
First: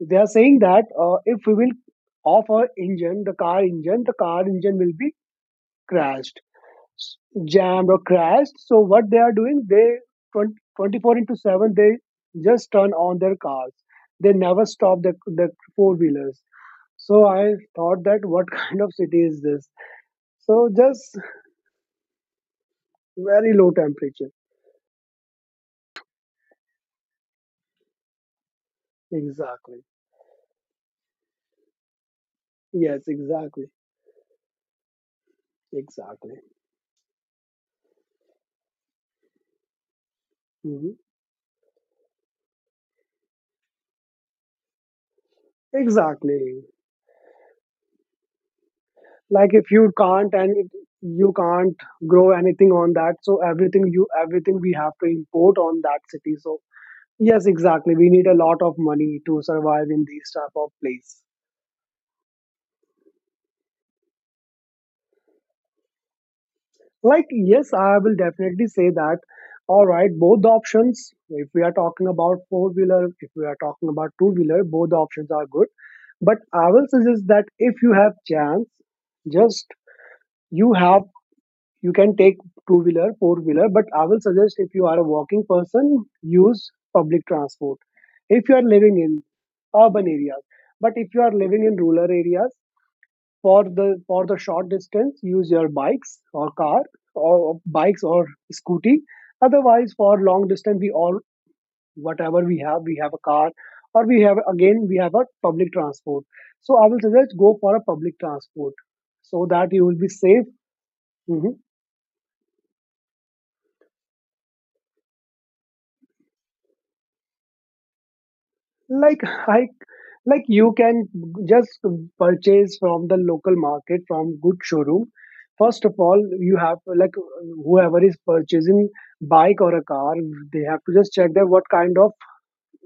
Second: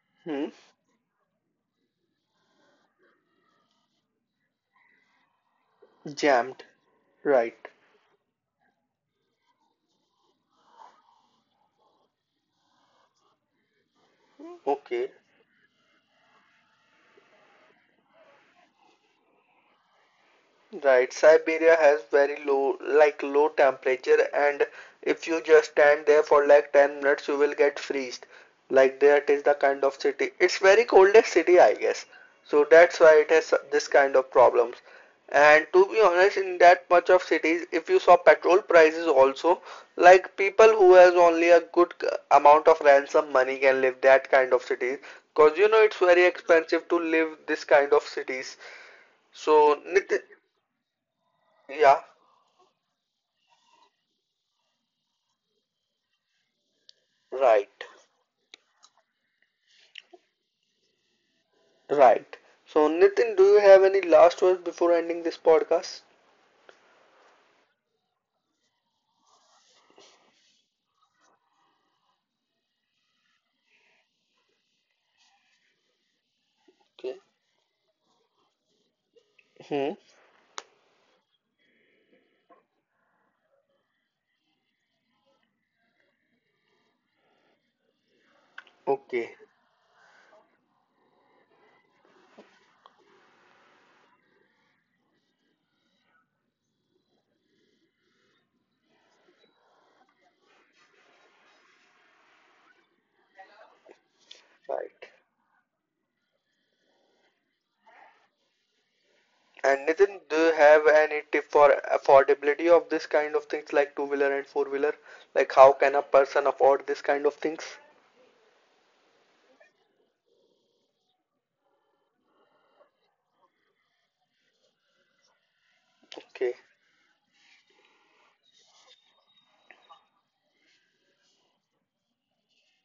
Speaker 2: they are saying
Speaker 1: Hmm.
Speaker 2: that, if we will off our engine, the car engine, will be crashed,
Speaker 1: Jammed. Right.
Speaker 2: jammed or crashed. So what they are doing, they 20, 24 into 7, they just turn on their cars. They never stop
Speaker 1: Okay,
Speaker 2: the, four wheelers. So I thought that what kind of city is this? So
Speaker 1: right.
Speaker 2: just
Speaker 1: Siberia has very low, like low
Speaker 2: very low
Speaker 1: temperature,
Speaker 2: temperature.
Speaker 1: and if you just stand there for like 10 minutes, you will get freezed. Like that is the kind
Speaker 2: Exactly.
Speaker 1: of city. It's very coldest city, I guess. So that's
Speaker 2: Yes,
Speaker 1: why it has
Speaker 2: exactly.
Speaker 1: this kind of problems. And to be honest,
Speaker 2: Exactly.
Speaker 1: in that much of cities, if you saw petrol prices also, like people
Speaker 2: Hmm.
Speaker 1: who has only a good amount of ransom money can live that kind of cities. Cause you know it's very
Speaker 2: Exactly.
Speaker 1: expensive to live this kind of cities.
Speaker 2: Like, if
Speaker 1: So
Speaker 2: you
Speaker 1: Nitin,
Speaker 2: can't, and it, you can't
Speaker 1: yeah.
Speaker 2: grow anything on that, so everything you, everything we have to import on that city. So yes,
Speaker 1: Right.
Speaker 2: exactly, we need a lot of money to survive in these type of place.
Speaker 1: Right. So Nitin, do you have any last words before ending this podcast?
Speaker 2: Like, yes, I will definitely say that, all right, both the options, if we are talking about four wheeler, if we are talking about two wheeler, both the options are good. But I will
Speaker 1: Okay.
Speaker 2: suggest that if you have chance, just,
Speaker 1: Hmm.
Speaker 2: you have, you can take two wheeler, four wheeler. But I will suggest if you are a walking person, use public transport if you are living in
Speaker 1: Okay.
Speaker 2: urban areas, but if you are living in rural areas, for the short distance, use your bikes or car, or bikes or scooty. Otherwise, for long distance, we all, whatever we have, we have a car, or we have, again, we
Speaker 1: Right.
Speaker 2: have a public transport. So I will suggest, go for a public transport, so that you
Speaker 1: And
Speaker 2: will be
Speaker 1: Nitin, do
Speaker 2: safe.
Speaker 1: you have any tip
Speaker 2: Mhm.
Speaker 1: for affordability of this kind of things like two-wheeler and four-wheeler? Like how can a person afford this kind of things?
Speaker 2: Like, I like, you can just purchase from the local market, from good showroom. First of all,
Speaker 1: Okay.
Speaker 2: you have to, like, whoever is purchasing bike or a car, they have to just check that what kind of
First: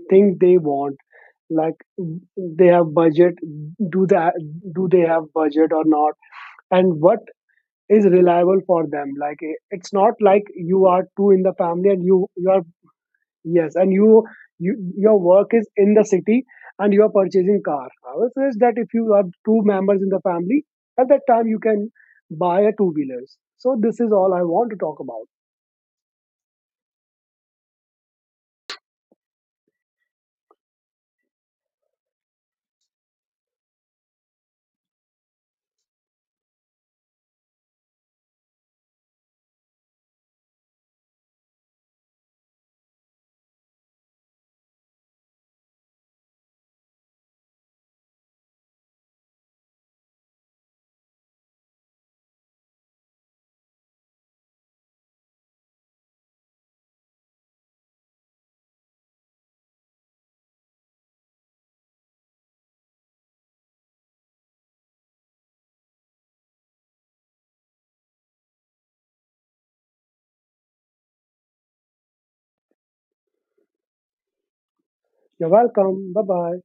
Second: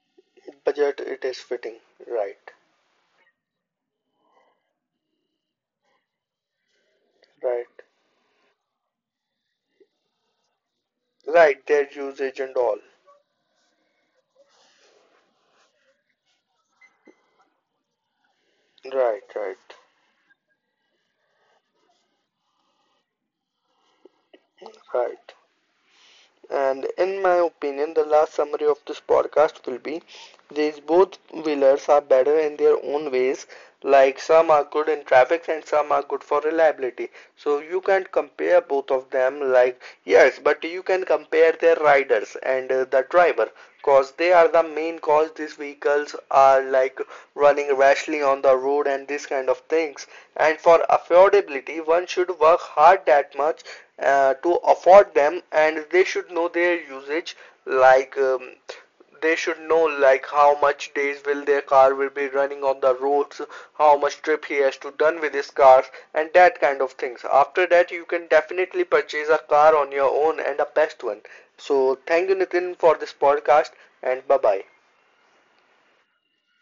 Speaker 2: thing they want,
Speaker 1: Budget it is fitting.
Speaker 2: like,
Speaker 1: Right.
Speaker 2: they have budget, do that, do they have budget or not, and what
Speaker 1: Right.
Speaker 2: is reliable for them. Like, it's not like you are two in the
Speaker 1: Right.
Speaker 2: family
Speaker 1: Their
Speaker 2: and you
Speaker 1: usage
Speaker 2: you
Speaker 1: and
Speaker 2: are,
Speaker 1: all.
Speaker 2: yes, and you your work is in the city and you are purchasing car. However, says that if you
Speaker 1: Right.
Speaker 2: are
Speaker 1: Right.
Speaker 2: two members in the family, at that time you can buy a two wheelers. So this is all I want to talk about.
Speaker 1: Right. And in my opinion, the last summary of this podcast will be these both wheelers are better in their own ways. Like some are good in traffic and some are good for reliability. So you can't compare both of them, like, yes, but you can compare their riders and the driver, cause they are the main cause these vehicles are like running rashly on the road and food and these kind of things. And for affordability, one should work hard that much, to afford them, and they should know their usage. Like, they should know like how much days will their car will be running on the roads, how much trip he has to done with his car, and that kind of things. After that, you can definitely purchase a car on your own and a best one. So thank you, Nitin, for this podcast, and bye bye.
Speaker 2: You're welcome. Bye bye.